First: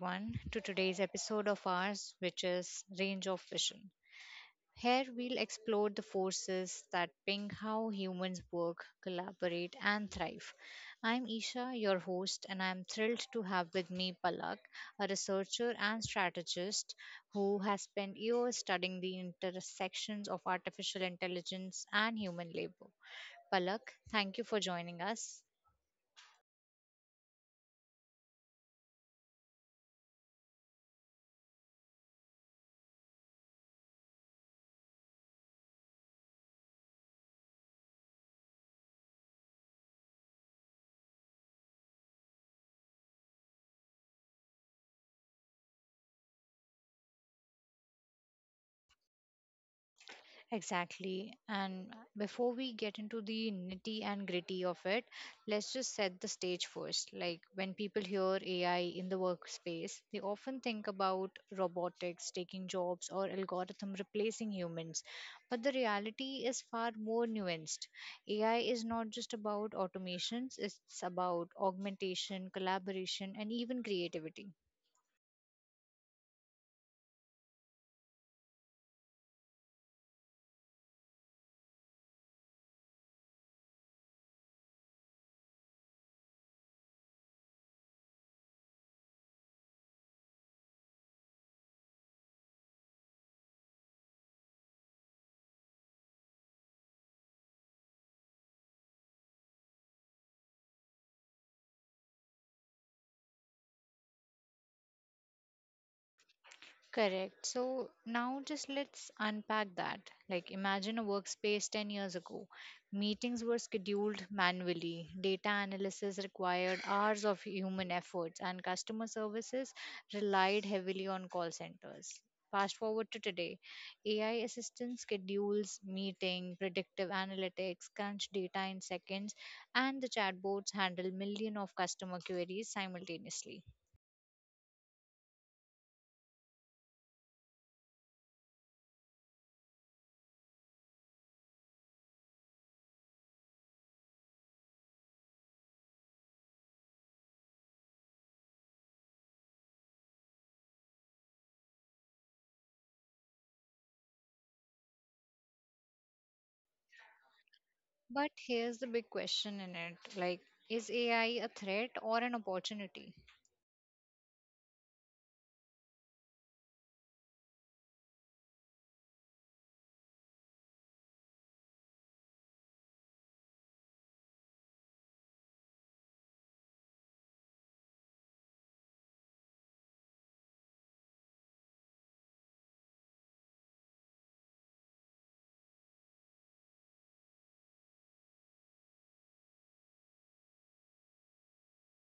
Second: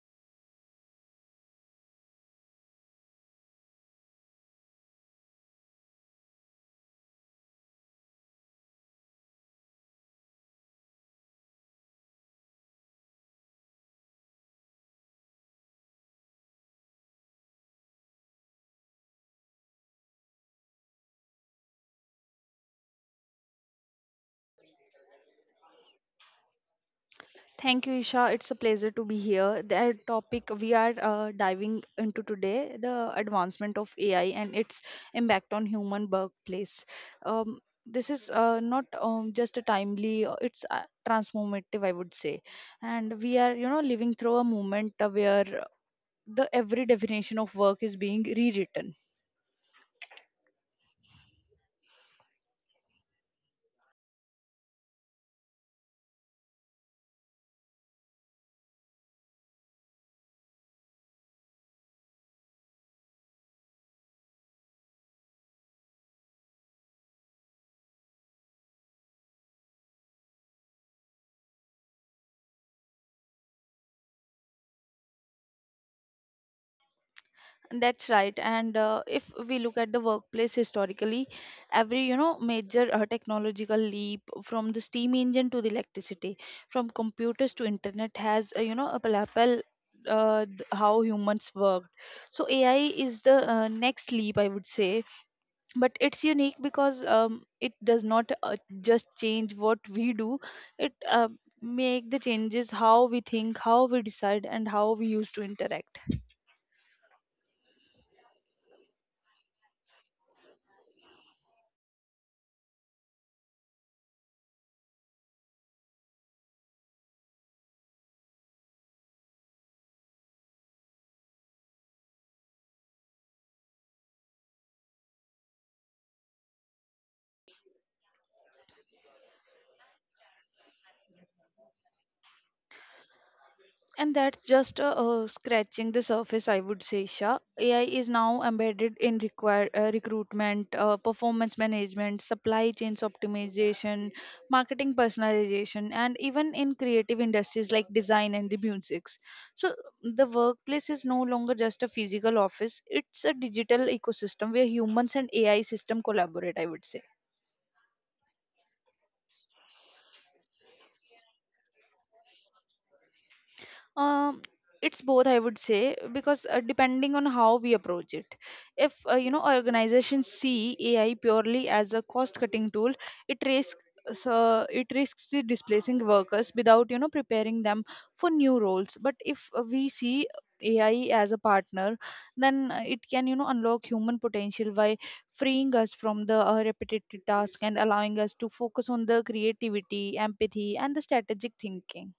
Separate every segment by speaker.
Speaker 1: everyone to today's episode of ours, which is Range of Vision. Here we'll explore the forces that ping how humans work, collaborate, and thrive. I'm Isha, your host, and I'm thrilled to have with me Palak, a researcher and strategist who has spent years studying the intersections of artificial intelligence and human labor. Palak, thank you for joining us.
Speaker 2: Thank you, Isha. It's a pleasure to be here. The topic we are diving into today, the advancement of AI and its impact on human workplace. Um, this is not just a timely; it's transformative, I would say. And we are, you know, living through a moment where the every definition of work is being rewritten.
Speaker 1: Exactly. And before we get into the nitty and gritty of it, let's just set the stage first. Like when people hear AI in the workspace, they often think about robotics taking jobs or algorithm replacing humans. But the reality is far more nuanced. AI is not just about automations, it's about augmentation, collaboration, and even creativity.
Speaker 2: That's right. And if we look at the workplace historically, every you know major technological leap from the steam engine to the electricity, from computers to internet has you know a palpable how humans worked. So AI is the next leap, I would say, but it's unique because it does not just change what we do; it make the changes how we think, how we decide, and how we used to interact.
Speaker 1: Correct. So now just let's unpack that. Like imagine a workspace 10 years ago. Meetings were scheduled manually, data analysis required hours of human efforts, and customer services relied heavily on call centers. Fast forward to today, AI assistant schedules meeting, predictive analytics, crunch data in seconds, and the chatbots handle millions of customer queries simultaneously.
Speaker 2: And that's just scratching the surface, I would say, Shah. AI is now embedded in recruitment, performance management, supply chains optimization, marketing personalization, and even in creative industries like design and the musics. So the workplace is no longer just a physical office; it's a digital ecosystem where humans and AI system collaborate, I would say.
Speaker 1: But here's the big question in it like, is AI a threat or an opportunity?
Speaker 2: um it's both, I would say, because depending on how we approach it, if you know organizations see AI purely as a cost cutting tool, it risks so it risks the displacing workers without you know preparing them for new roles. But if we see AI as a partner, then it can you know unlock human potential by freeing us from the repetitive task and allowing us to focus on the creativity, empathy, and the strategic thinking.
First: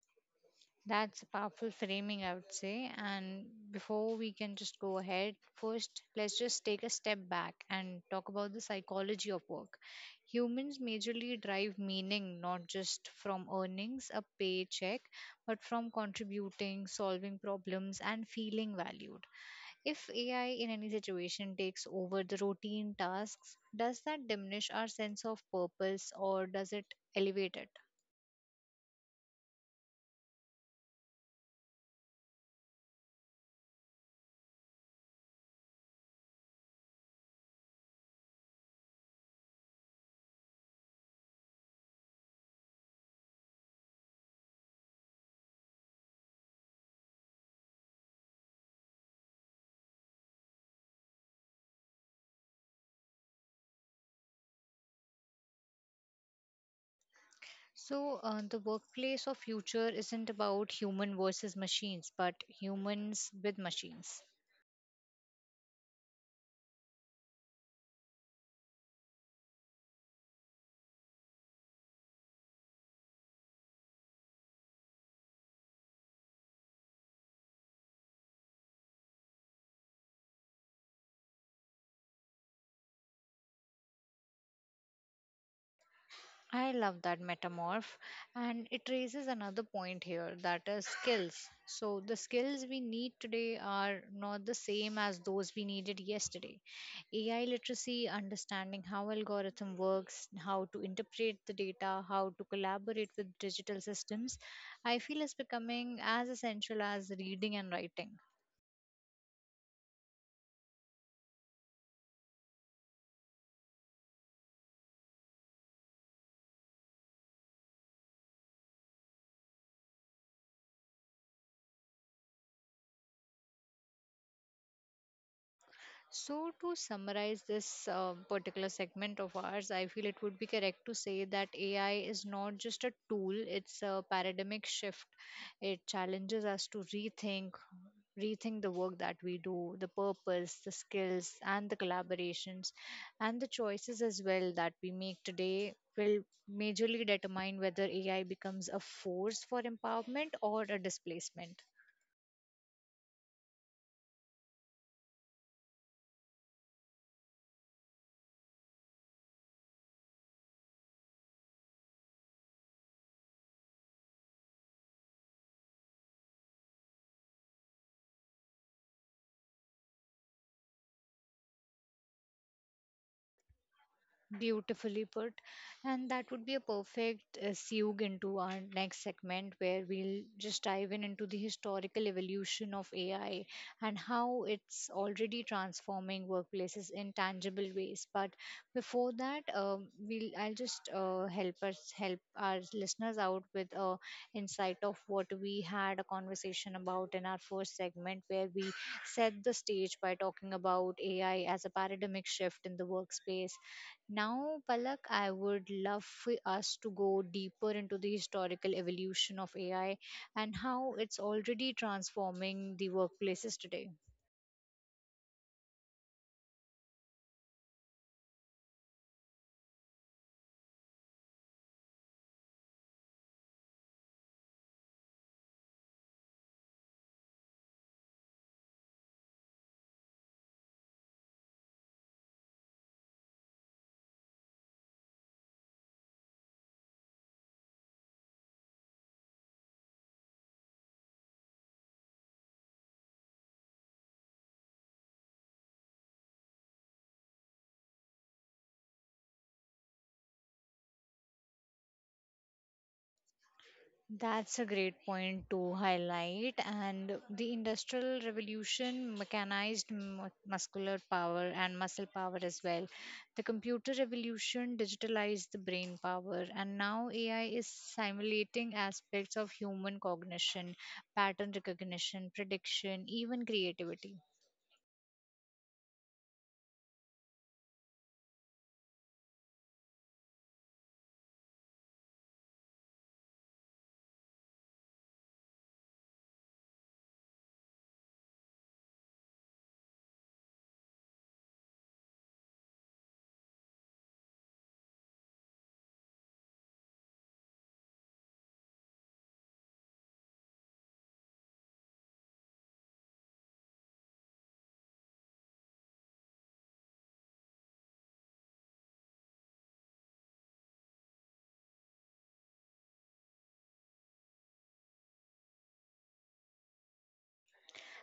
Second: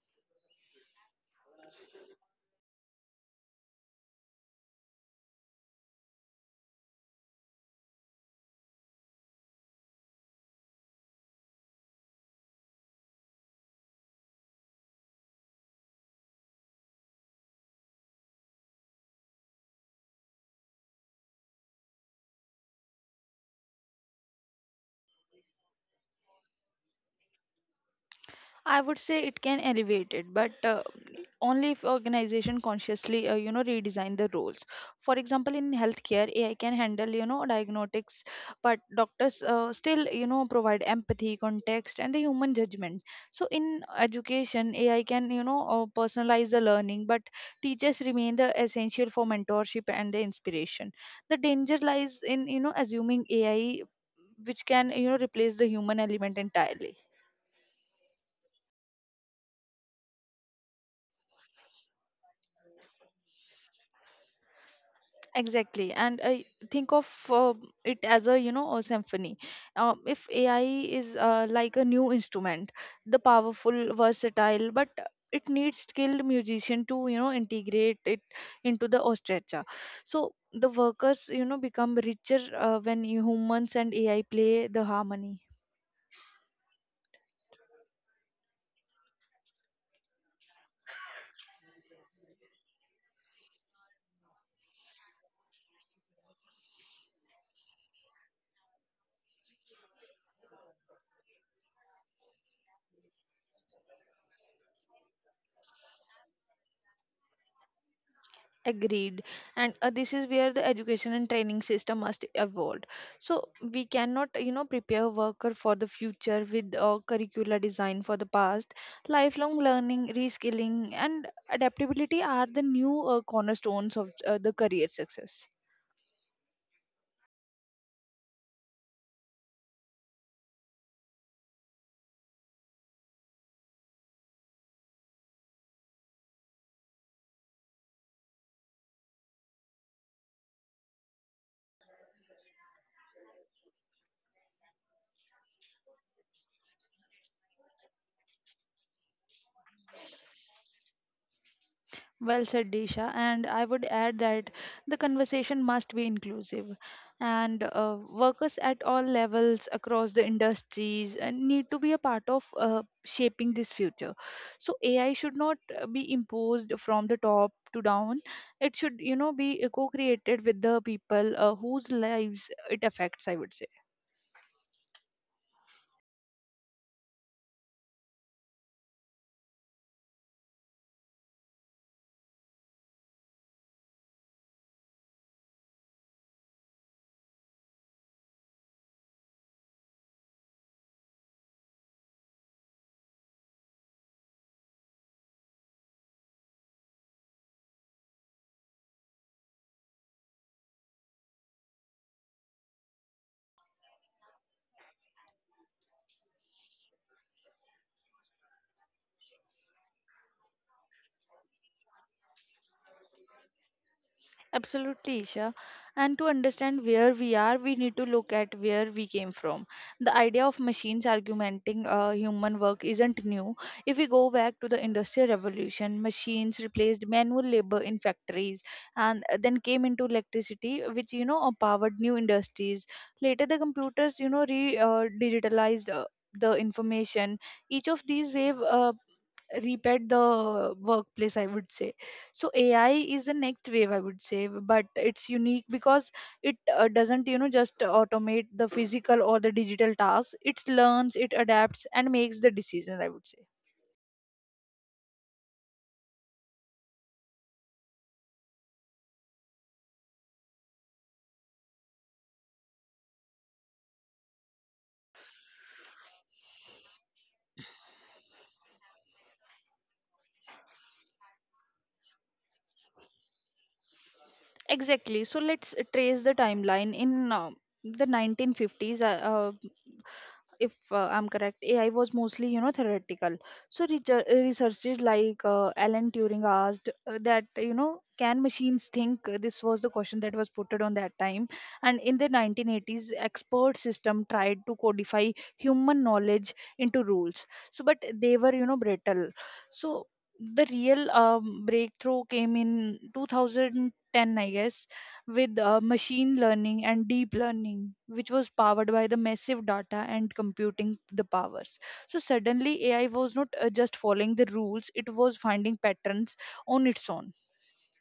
Speaker 1: That's a powerful framing, I would say. And before we can just go ahead, first, let's just take a step back and talk about the psychology of work. Humans majorly derive meaning not just from earnings, a paycheck, but from contributing, solving problems, and feeling valued. If AI in any situation takes over the routine tasks, does that diminish our sense of purpose or does it elevate it?
Speaker 2: I would say it can elevate it, but only if organization consciously, you know, redesign the roles. For example, in healthcare, AI can handle, you know, diagnostics, but doctors still, you know, provide empathy, context, and the human judgment. So in education, AI can, you know, personalize the learning, but teachers remain the essential for mentorship and the inspiration. The danger lies in, you know, assuming AI, which can, you know, replace the human element entirely.
Speaker 1: So, the workplace of future isn't about human versus machines, but humans with machines.
Speaker 2: Exactly. And I think of it as a you know a symphony. If AI is like a new instrument, the powerful versatile, but it needs skilled musician to you know integrate it into the orchestra. So the workers you know become richer when humans and AI play the harmony.
Speaker 1: I love that metamorph, and it raises another point here that is skills. So, the skills we need today are not the same as those we needed yesterday. AI literacy, understanding how algorithm works, how to interpret the data, how to collaborate with digital systems, I feel is becoming as essential as reading and writing.
Speaker 2: Agreed. And this is where the education and training system must evolve. So we cannot you know prepare worker for the future with curricular design for the past. Lifelong learning, reskilling, and adaptability are the new cornerstones of the career success.
Speaker 1: So, to summarize this particular segment of ours, I feel it would be correct to say that AI is not just a tool, it's a paradigmic shift. It challenges us to rethink the work that we do, the purpose, the skills, and the collaborations, and the choices as well that we make today will majorly determine whether AI becomes a force for empowerment or a displacement.
Speaker 2: Well said, Disha. And I would add that the conversation must be inclusive. And workers at all levels across the industries need to be a part of shaping this future. So AI should not be imposed from the top to down. It should, you know, be co-created with the people whose lives it affects, I would say.
Speaker 1: Beautifully put. And that would be a perfect segue into our next segment where we'll just dive in into the historical evolution of AI and how it's already transforming workplaces in tangible ways. But before that, we'll I'll just help us help our listeners out with a insight of what we had a conversation about in our first segment where we set the stage by talking about AI as a paradigmic shift in the workspace. Now, Palak, I would love for us to go deeper into the historical evolution of AI and how it's already transforming the workplaces today.
Speaker 2: Absolutely, Isha. And to understand where we are, we need to look at where we came from. The idea of machines augmenting human work isn't new. If we go back to the Industrial Revolution, machines replaced manual labor in factories, and then came into electricity, which, you know, powered new industries. Later, the computers, you know, re digitalized the information. Each of these wave repeat the workplace, I would say. So AI is the next wave, I would say, but it's unique because it doesn't you know just automate the physical or the digital tasks. It learns, it adapts, and makes the decisions, I would say.
Speaker 1: That's a great point to highlight. And the industrial revolution mechanized muscular power and muscle power as well. The computer revolution digitalized the brain power. And now AI is simulating aspects of human cognition, pattern recognition, prediction, even creativity.
Speaker 2: Exactly. So let's trace the timeline. In the 1950s, if I'm correct, AI was mostly you know theoretical. So researchers like Alan Turing asked that you know can machines think. This was the question that was put on that time. And in the 1980s, expert system tried to codify human knowledge into rules. So but they were you know brittle. So the real breakthrough came in 2010, I guess, with machine learning and deep learning, which was powered by the massive data and computing the powers. So suddenly, AI was not just following the rules, it was finding patterns on its own.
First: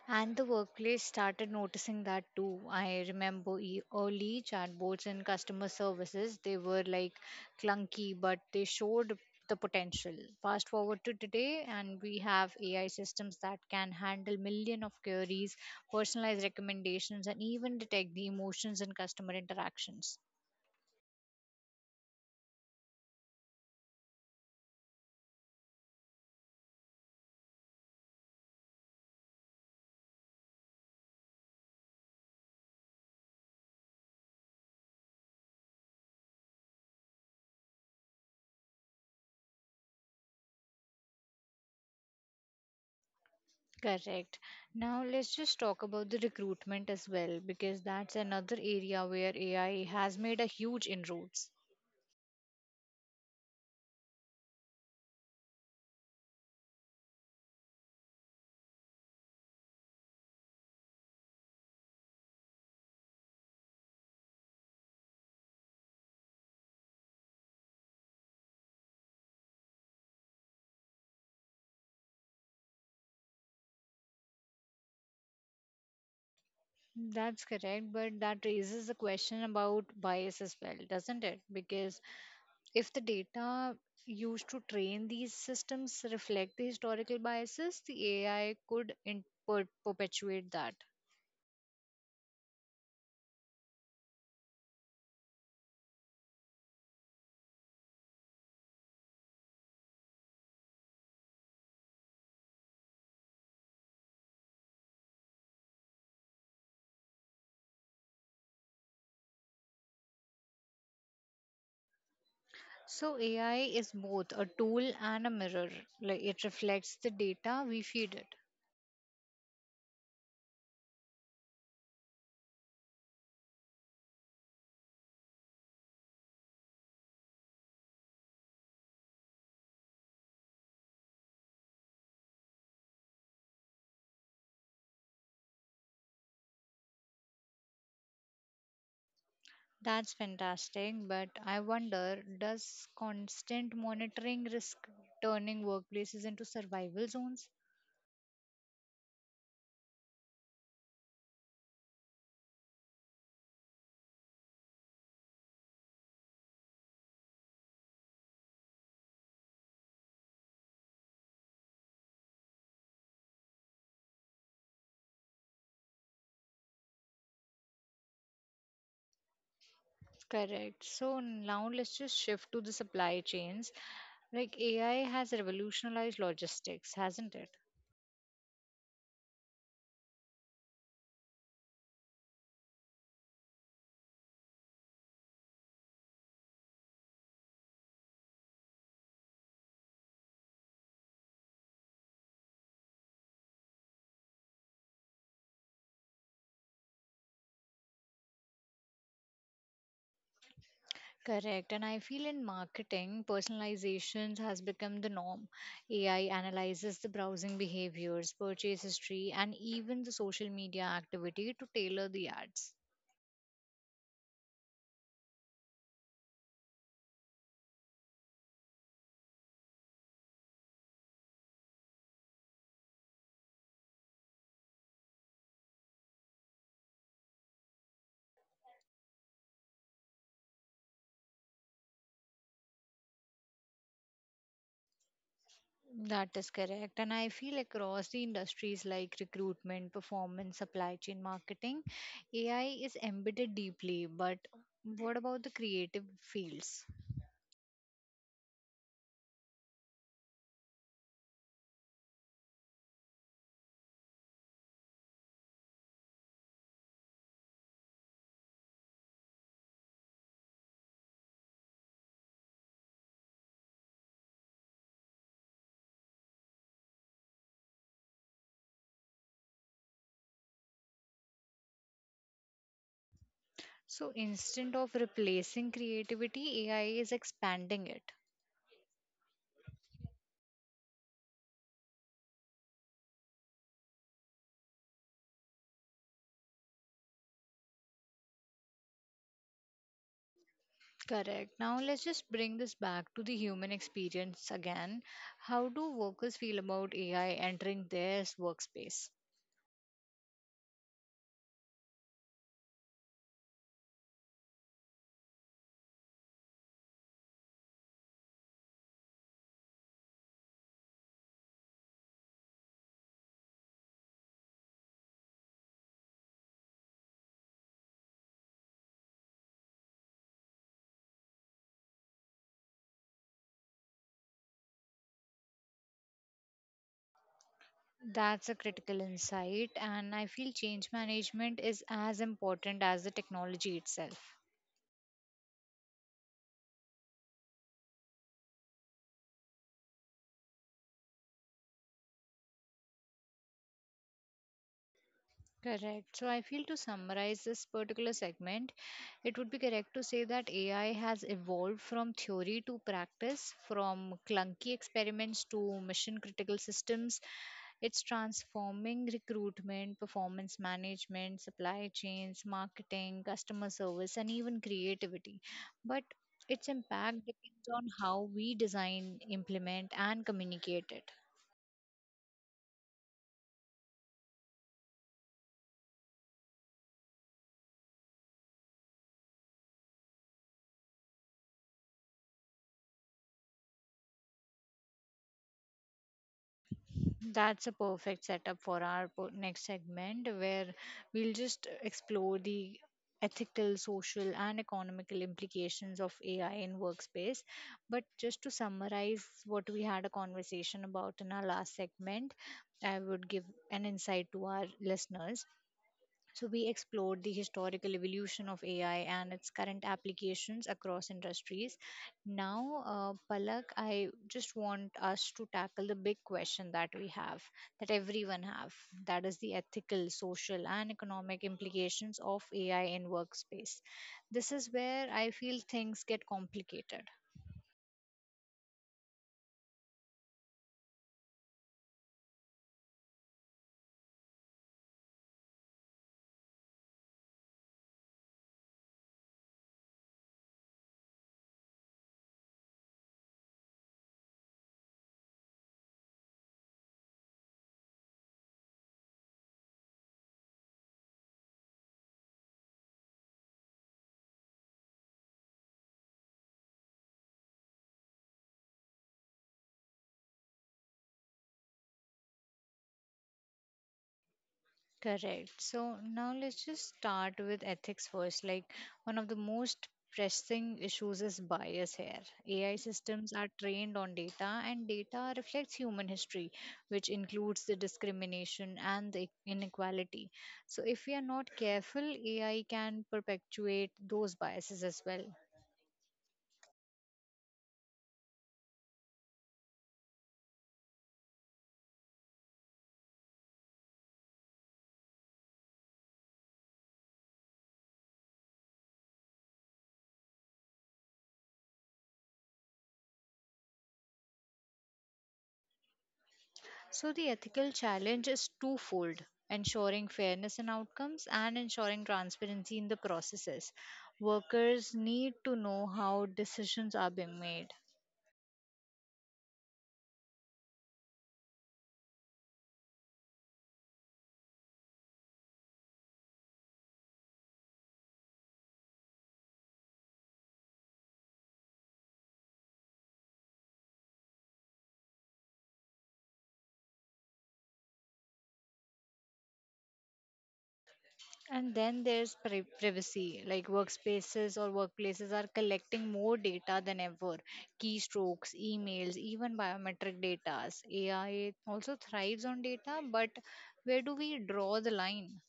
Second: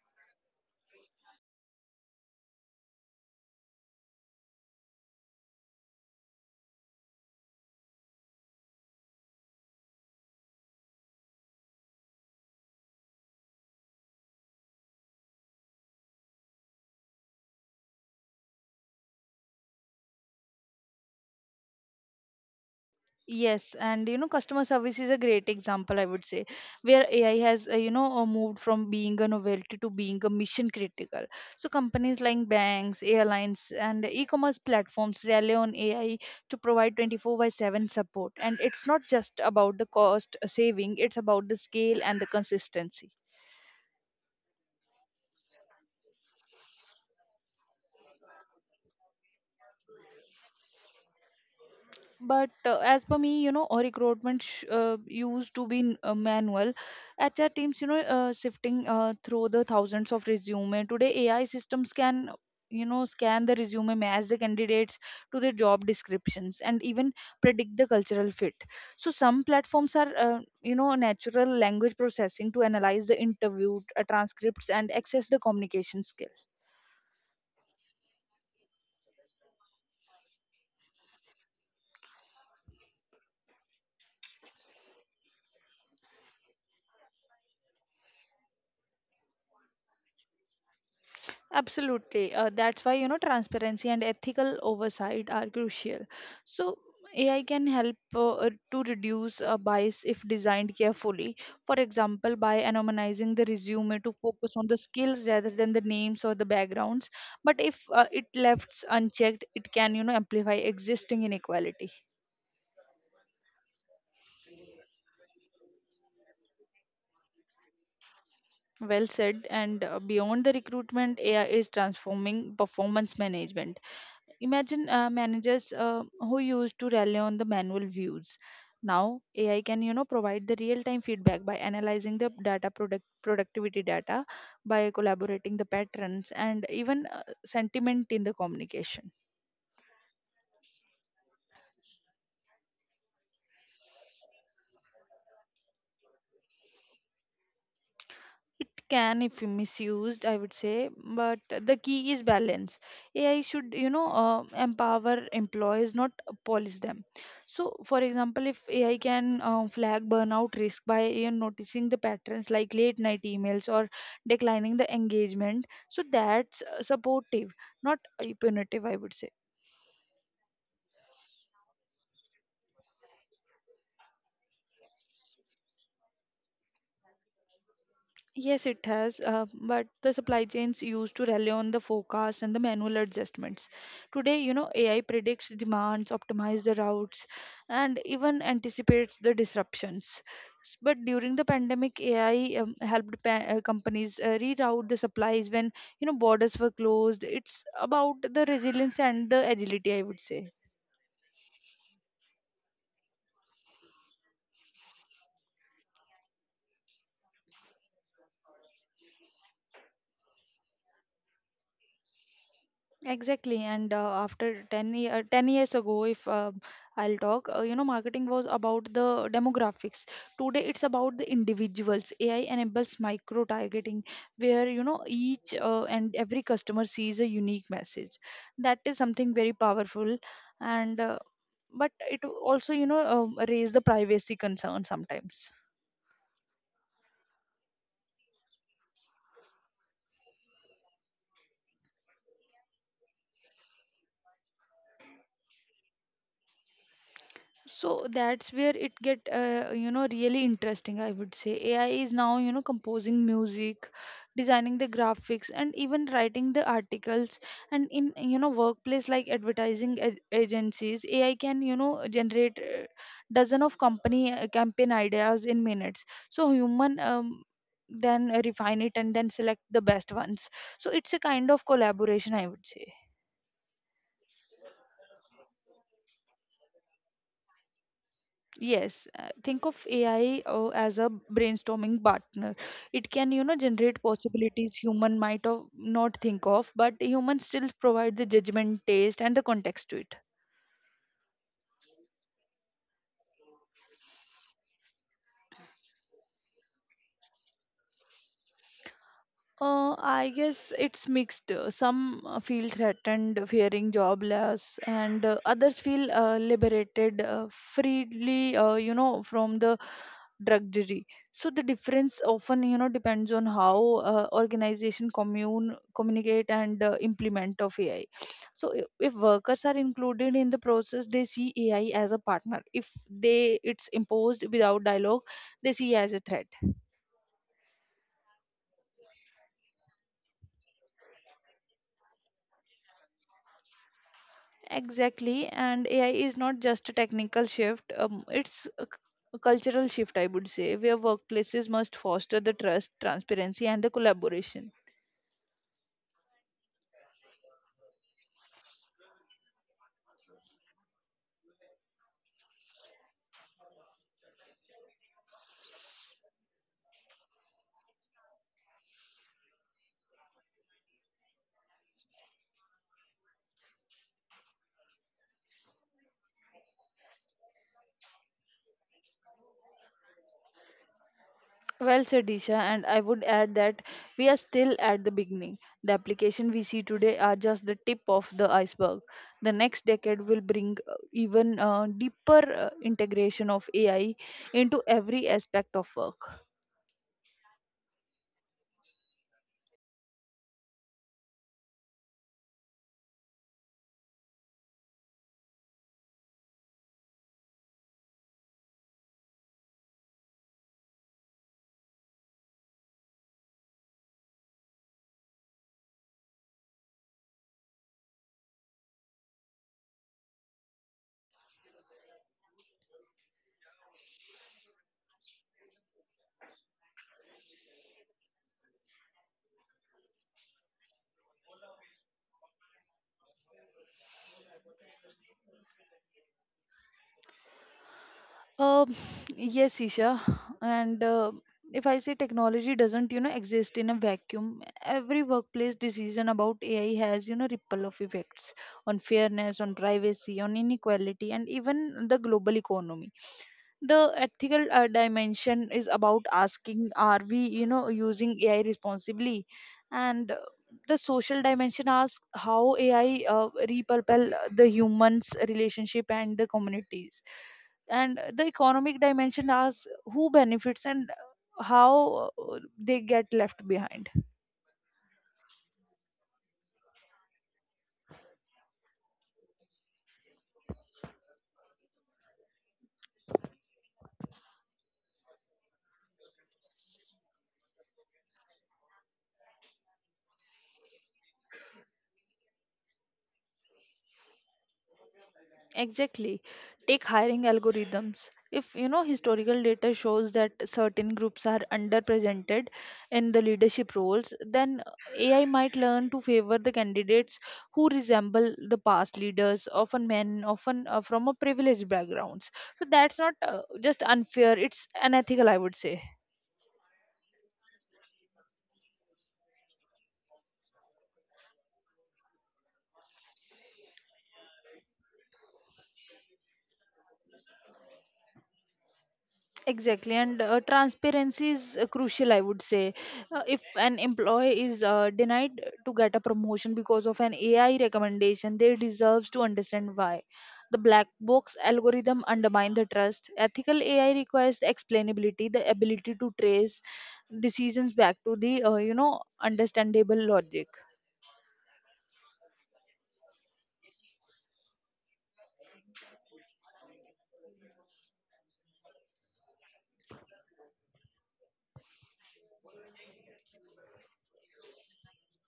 Speaker 1: And the workplace started noticing that too. I remember early chatbots in customer services, they were like clunky, but they showed the potential. Fast forward to today, and we have AI systems that can handle million of queries, personalized recommendations, and even detect the emotions in customer interactions.
Speaker 2: Yes, and you know, customer service is a great example, I would say, where AI has, you know, moved from being a novelty to being a mission critical. So, companies like banks, airlines, and e commerce platforms rely on AI to provide 24 by 7 support. And it's not just about the cost saving, it's about the scale and the consistency.
Speaker 1: Correct. Now let's just talk about the recruitment as well, because that's another area where AI has made a huge inroads.
Speaker 2: But as per me you know used to be manual. HR teams you know sifting through the thousands of resume. Today AI systems can you know scan the resume, match the candidates to their job descriptions, and even predict the cultural fit. So some platforms are you know natural language processing to analyze the interview transcripts and access the communication skills.
Speaker 1: That's correct, but that raises a question about bias as well, doesn't it? Because if the data used to train these systems reflect the historical biases, the AI could perpetuate that.
Speaker 2: Absolutely. That's why, you know, transparency and ethical oversight are crucial. So, AI can help to reduce bias if designed carefully. For example, by anonymizing the resume to focus on the skill rather than the names or the backgrounds. But if it left unchecked, it can, you know, amplify existing inequality.
Speaker 1: So AI is both a tool and a mirror. Like it reflects the data we feed it.
Speaker 2: Well said. And beyond the recruitment, AI is transforming performance management. Imagine managers who used to rely on the manual views. Now AI can you know provide the real-time feedback by analyzing the data product productivity data, by collaborating the patterns, and even sentiment in the communication.
Speaker 1: That's fantastic, but I wonder does constant monitoring risk turning workplaces into survival zones?
Speaker 2: It can if misused, I would say, but the key is balance. AI should, you know, empower employees, not polish them. So, for example, if AI can flag burnout risk by you know, noticing the patterns like late night emails or declining the engagement, so that's supportive, not punitive, I would say.
Speaker 1: Correct. So now let's just shift to the supply chains. Like AI has revolutionized logistics, hasn't it?
Speaker 2: Yes, it has, but the supply chains used to rely on the forecast and the manual adjustments. Today, you know, AI predicts demands, optimizes the routes, and even anticipates the disruptions. But during the pandemic, AI helped companies reroute the supplies when, you know, borders were closed. It's about the resilience and the agility, I would say.
Speaker 1: Correct. And I feel in marketing, personalizations has become the norm. AI analyzes the browsing behaviors, purchase history, and even the social media activity to tailor the ads.
Speaker 2: Exactly, and after 10 years ago, if I'll talk, you know, marketing was about the demographics. Today, it's about the individuals. AI enables micro targeting, where you know each and every customer sees a unique message. That is something very powerful, and but it also you know raise the privacy concern sometimes.
Speaker 1: That is correct. And I feel across the industries like recruitment, performance, supply chain, marketing, AI is embedded deeply. But what about the creative fields?
Speaker 2: So that's where it get you know really interesting, I would say. AI is now you know composing music, designing the graphics, and even writing the articles. And in you know workplace like advertising agencies, AI can you know generate dozen of company campaign ideas in minutes. So human then refine it and then select the best ones. So it's a kind of collaboration, I would say.
Speaker 1: So instead of replacing creativity, AI is expanding it.
Speaker 2: Yes, think of AI as a brainstorming partner. It can, you know, generate possibilities human might of not think of, but humans still provide the judgment, taste, and the context to it.
Speaker 1: Correct. Now let's just bring this back to the human experience again. How do workers feel about AI entering their workspace?
Speaker 2: I guess it's mixed. Some feel threatened, fearing job loss, and others feel liberated freely, you know, from the drudgery. So the difference often, you know, depends on how organization commune communicate and implement of AI. So if workers are included in the process, they see AI as a partner. If they it's imposed without dialogue, they see as a threat.
Speaker 1: That's a critical insight, and I feel change management is as important as the technology itself.
Speaker 2: Exactly, and AI is not just a technical shift, it's a cultural shift, I would say, where workplaces must foster the trust, transparency, and the collaboration.
Speaker 1: Correct. So I feel to summarize this particular segment, it would be correct to say that AI has evolved from theory to practice, from clunky experiments to mission critical systems. It's transforming recruitment, performance management, supply chains, marketing, customer service, and even creativity. But its impact depends on how we design, implement, and communicate it.
Speaker 2: Well said, Disha, and I would add that we are still at the beginning. The application we see today are just the tip of the iceberg. The next decade will bring even deeper integration of AI into every aspect of work.
Speaker 1: That's a perfect setup for our next segment where we'll just explore the ethical, social, and economical implications of AI in workspace. But just to summarize what we had a conversation about in our last segment, I would give an insight to our listeners. So, we explored the historical evolution of AI and its current applications across industries. Now, Palak, I just want us to tackle the big question that we have, that everyone have, that is the ethical, social, and economic implications of AI in workspace. This is where I feel things get complicated.
Speaker 2: Um, yes, Isha. And if I say technology doesn't exist in a vacuum, every workplace decision about AI has, you know, ripple of effects on fairness, on privacy, on inequality, and even the global economy. The ethical dimension is about asking, are we using AI responsibly? And the social dimension asks how AI repurpose the humans relationship and the communities, and the economic dimension asks who benefits and how they get left behind.
Speaker 1: Correct. So now let's just start with ethics first. Like one of the most pressing issues is bias here. AI systems are trained on data, and data reflects human history, which includes the discrimination and the inequality. So if we are not careful, AI can perpetuate those biases as well.
Speaker 2: Exactly. Take hiring algorithms. If historical data shows that certain groups are underrepresented in the leadership roles, then AI might learn to favor the candidates who resemble the past leaders, often men, often from a privileged backgrounds. So that's not just unfair; it's unethical, I would say.
Speaker 1: So, the ethical challenge is twofold ensuring fairness in outcomes and ensuring transparency in the processes. Workers need to know how decisions are being made.
Speaker 2: Exactly, and transparency is crucial, I would say. If an employee is denied to get a promotion because of an AI recommendation, they deserves to understand why. The black box algorithm undermine the trust. Ethical AI requires explainability, the ability to trace decisions back to the understandable logic.
Speaker 1: And then there's privacy, like workspaces or workplaces are collecting more data than ever keystrokes, emails, even biometric data. AI also thrives on data, but where do we draw the line?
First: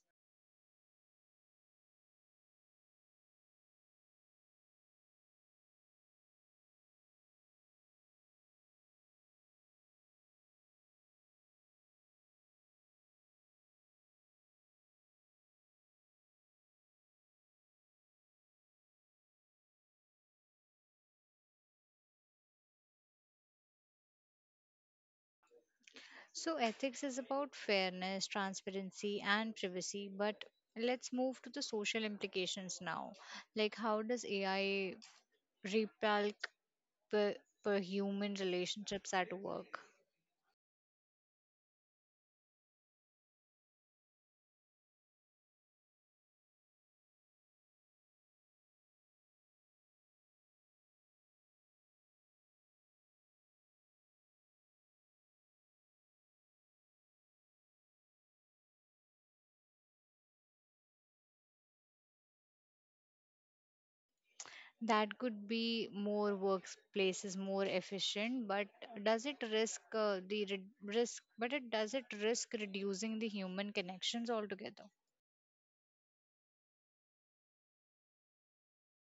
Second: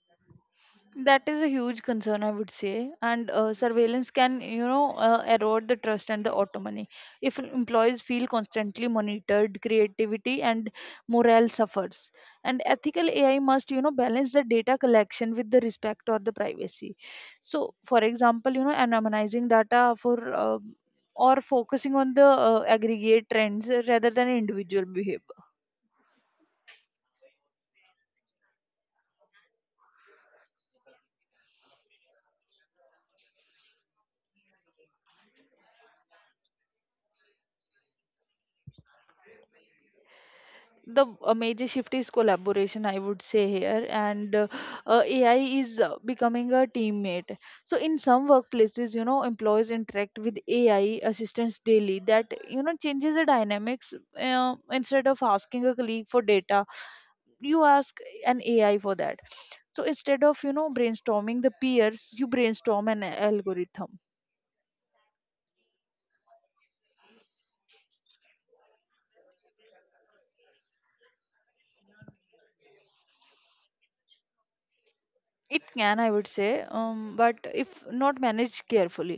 Speaker 2: That is a huge concern, I would say. And surveillance can, erode the trust and the autonomy. If employees feel constantly monitored, creativity and morale suffers. And ethical AI must, balance the data collection with the respect or the privacy. So, for example, anonymizing data for or focusing on the aggregate trends rather than individual behavior.
Speaker 1: So, ethics is about fairness, transparency, and privacy, but let's move to the social implications now. Like, how does AI repel per, per human relationships at work?
Speaker 2: The major shift is collaboration, I would say here, and AI is becoming a teammate. So in some workplaces, employees interact with AI assistants daily. That changes the dynamics. Instead of asking a colleague for data, you ask an AI for that. So instead of, brainstorming the peers, you brainstorm an algorithm.
Speaker 1: That could be more workplaces more efficient, but does it risk risk? But it does it risk reducing the human connections altogether?
Speaker 2: It can, I would say, but if not managed carefully.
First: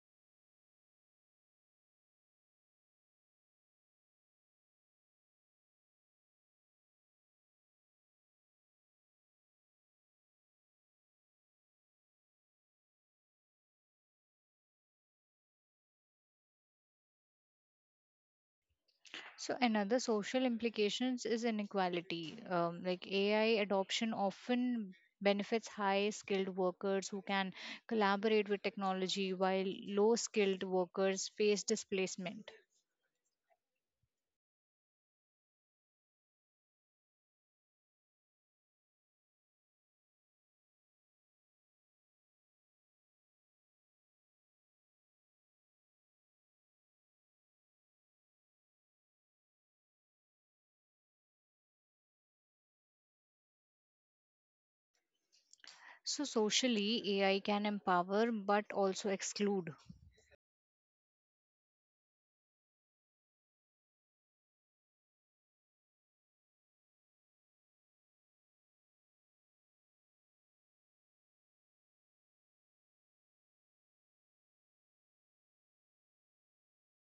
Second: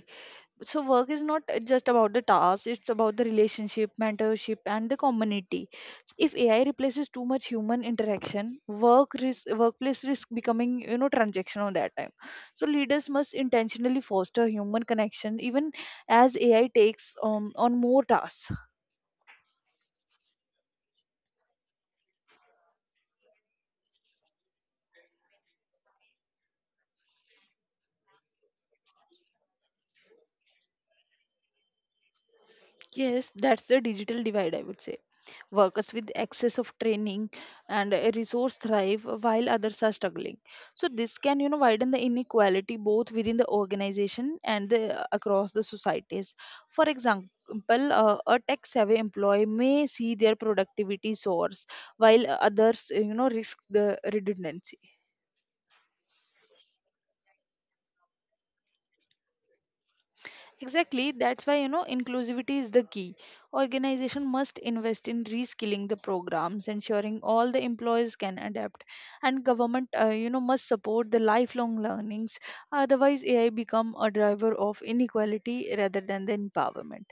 Speaker 2: So work is not just about the task; it's about the relationship, mentorship, and the community. So, if AI replaces too much human interaction, workplace risk becoming, transactional that time. So leaders must intentionally foster human connection even as AI takes on more tasks.
Speaker 1: So another social implications is inequality. Like AI adoption often benefits high skilled workers who can collaborate with technology while low skilled workers face displacement.
Speaker 2: Yes, that's the digital divide, I would say. Workers with access of training and a resource thrive while others are struggling. So this can, widen the inequality both within the organization and across the societies. For example, a tech savvy employee may see their productivity source, while others, risk the redundancy.
Speaker 1: So socially AI can empower but also exclude.
Speaker 2: Exactly, that's why, inclusivity is the key. Organization must invest in reskilling the programs, ensuring all the employees can adapt, and government, must support the lifelong learnings. Otherwise, AI become a driver of inequality rather than the empowerment.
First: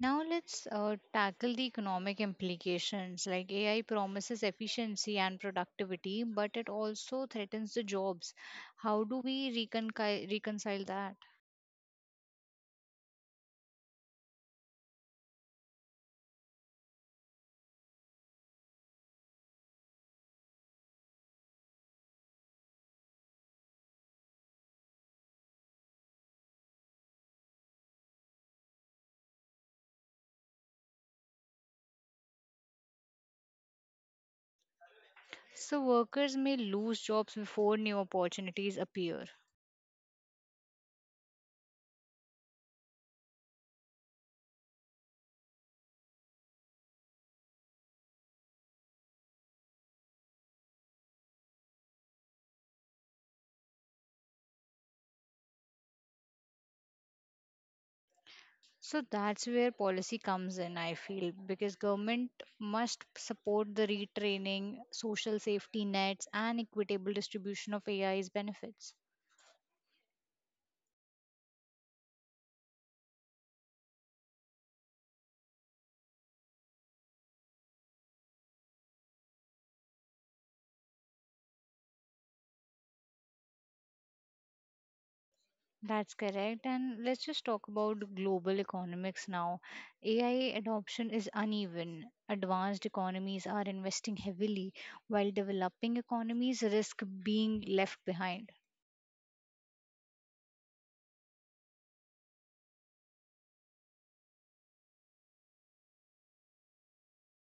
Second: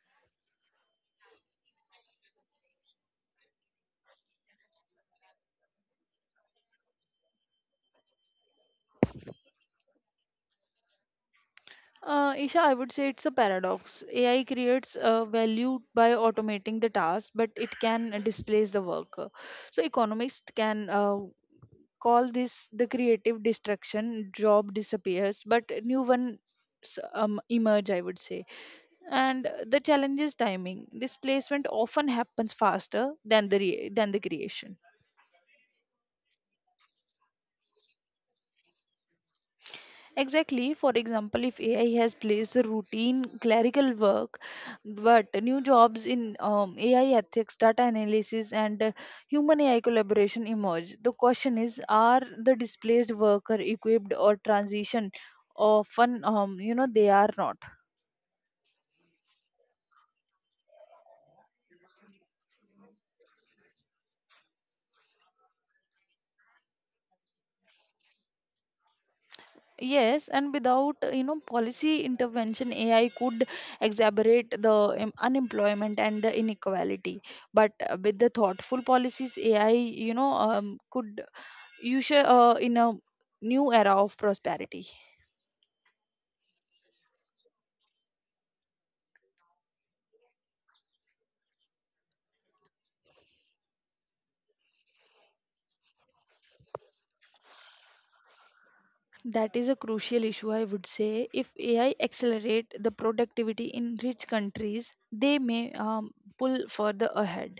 Speaker 1: Now let's tackle the economic implications. Like AI promises efficiency and productivity but it also threatens the jobs. How do we reconcile that?
Speaker 2: Isha, I would say it's a paradox. AI creates value by automating the task, but it can displace the worker. So economists can call this the creative destruction. Job disappears but new ones emerge, I would say. And the challenge is timing. Displacement often happens faster than than the creation.
Speaker 1: So, workers may lose jobs before new opportunities appear.
Speaker 2: Exactly. For example, if AI has placed the routine clerical work, but new jobs in AI ethics, data analysis, and human AI collaboration emerge. The question is, are the displaced worker equipped or transition? Often, they are not.
Speaker 1: So, that's where policy comes in, I feel, because government must support the retraining, social safety nets, and equitable distribution of AI's benefits.
Speaker 2: Yes, and without, policy intervention, AI could exacerbate the unemployment and the inequality. But with the thoughtful policies, AI, could you should in a new era of prosperity.
Speaker 1: That's correct. And let's just talk about global economics now. AI adoption is uneven. Advanced economies are investing heavily, while developing economies risk being left behind.
Speaker 2: That is a crucial issue, I would say. If AI accelerate the productivity in rich countries, they may pull further ahead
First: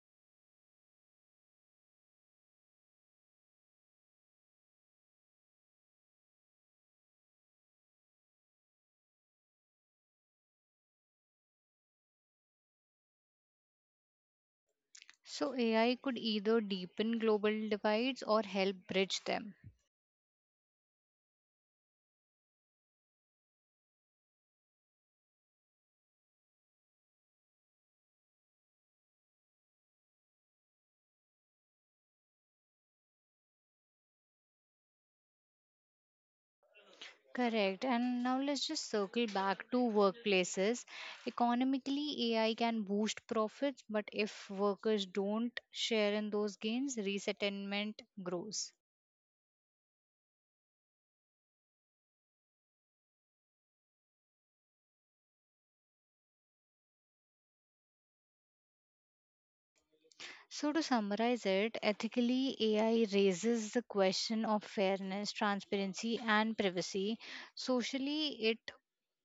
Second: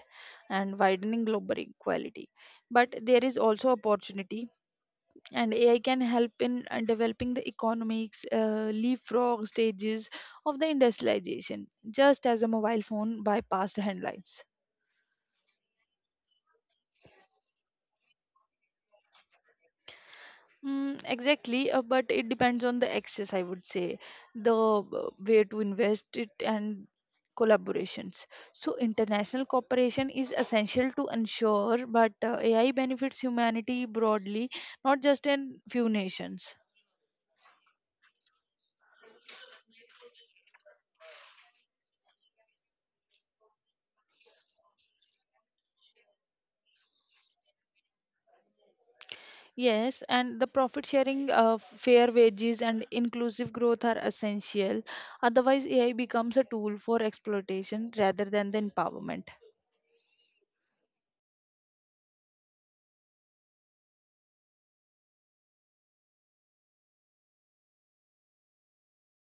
Speaker 2: and widening global equality. But there is also opportunity, and AI can help in developing the economics leapfrog stages of the industrialization, just as a mobile phone bypassed handlines.
Speaker 1: So AI could either deepen global divides or help bridge them.
Speaker 2: Mm, exactly, but it depends on the access, I would say, the way to invest it and collaborations. So, international cooperation is essential to ensure, but AI benefits humanity broadly, not just in few nations.
Speaker 1: Correct. And now let's just circle back to workplaces. Economically, AI can boost profits, but if workers don't share in those gains, resettlement grows.
Speaker 2: Yes, and the profit sharing, fair wages, and inclusive growth are essential. Otherwise, AI becomes a tool for exploitation rather than the empowerment.
Speaker 1: So, to summarize it, ethically, AI raises the question of fairness, transparency, and privacy. Socially, it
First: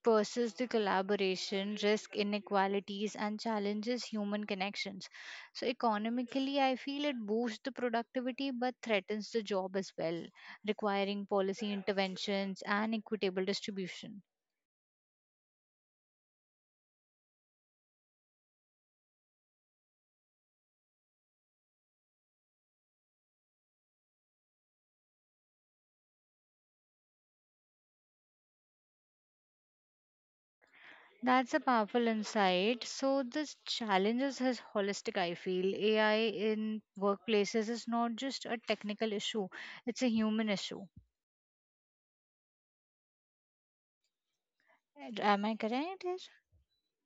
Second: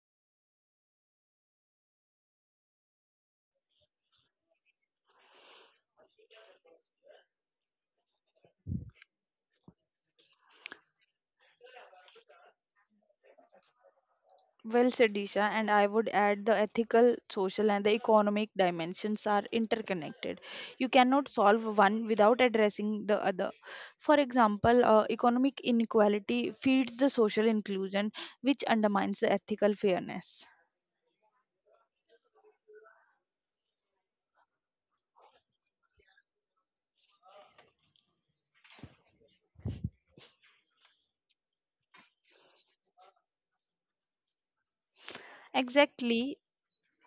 Speaker 1: pursues the collaboration, risk inequalities, and challenges human connections. So, economically, I feel it boosts the productivity but threatens the job as well, requiring policy interventions and equitable distribution.
Speaker 2: Well said, Disha, and I would add the ethical, social, and the economic dimensions are interconnected. You cannot solve one without addressing the other. For example, economic inequality feeds the social inclusion, which undermines the ethical fairness.
Speaker 1: That's a powerful insight. So, this challenges is holistic, I feel. AI in workplaces is not just a technical issue, it's a human issue. Am I correct? Yes?
Speaker 2: Exactly.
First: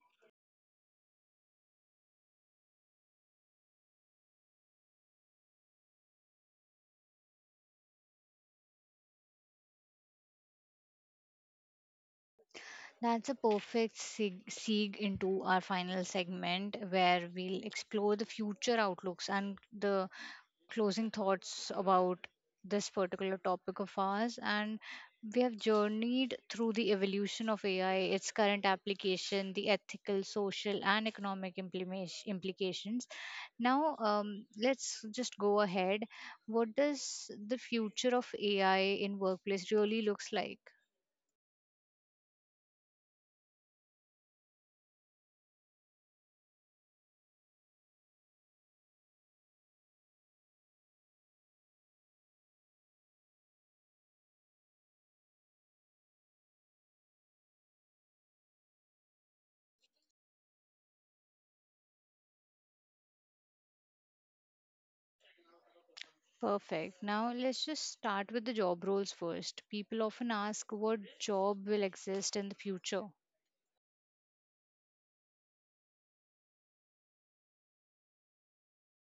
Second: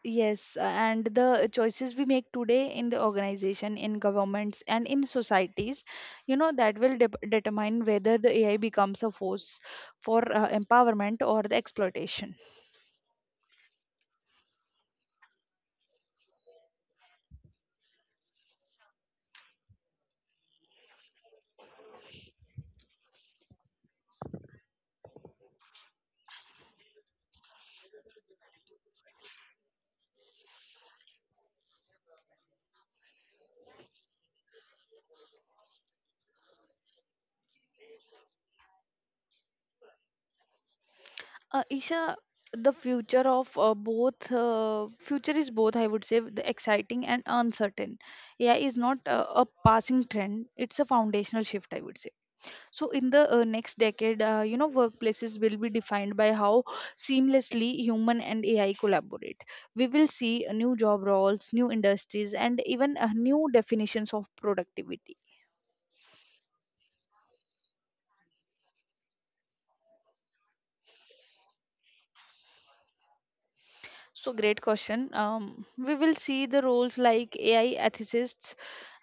Speaker 2: Yes, and the choices we make today in the organization, in governments, and in societies, that will determine whether the AI becomes a force for empowerment or the exploitation.
Speaker 1: That's a perfect segue into our final segment where we'll explore the future outlooks and the closing thoughts about this particular topic of ours. And we have journeyed through the evolution of AI, its current application, the ethical, social, and economic implications. Now, let's just go ahead. What does the future of AI in workplace really looks like?
Speaker 2: Isha, the future of both future is both, I would say, the exciting and uncertain. AI is not a passing trend; it's a foundational shift, I would say. So in the next decade, workplaces will be defined by how seamlessly human and AI collaborate. We will see new job roles, new industries, and even new definitions of productivity.
Speaker 1: Perfect. Now let's just start with the job roles first. People often ask what job will exist in the future.
Speaker 2: So, great question. We will see the roles like AI ethicists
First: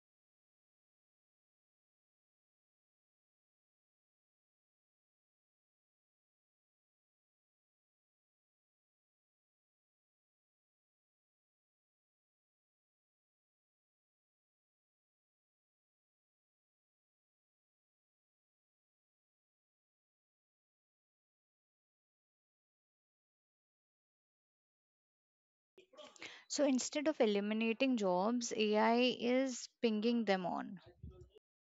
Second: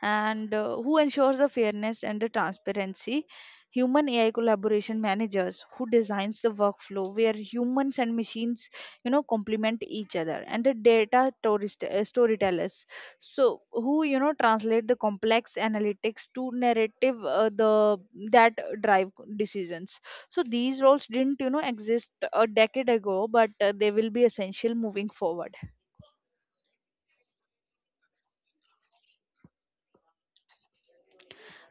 Speaker 2: and who ensures the fairness and the transparency, human AI collaboration managers who designs the workflow where humans and machines, complement each other, and the data tourist, storytellers, so who, translate the complex analytics to narrative the that drive decisions. So these roles didn't, exist a decade ago, but they will be essential moving forward.
Speaker 1: So instead of eliminating jobs, AI is pinging them on.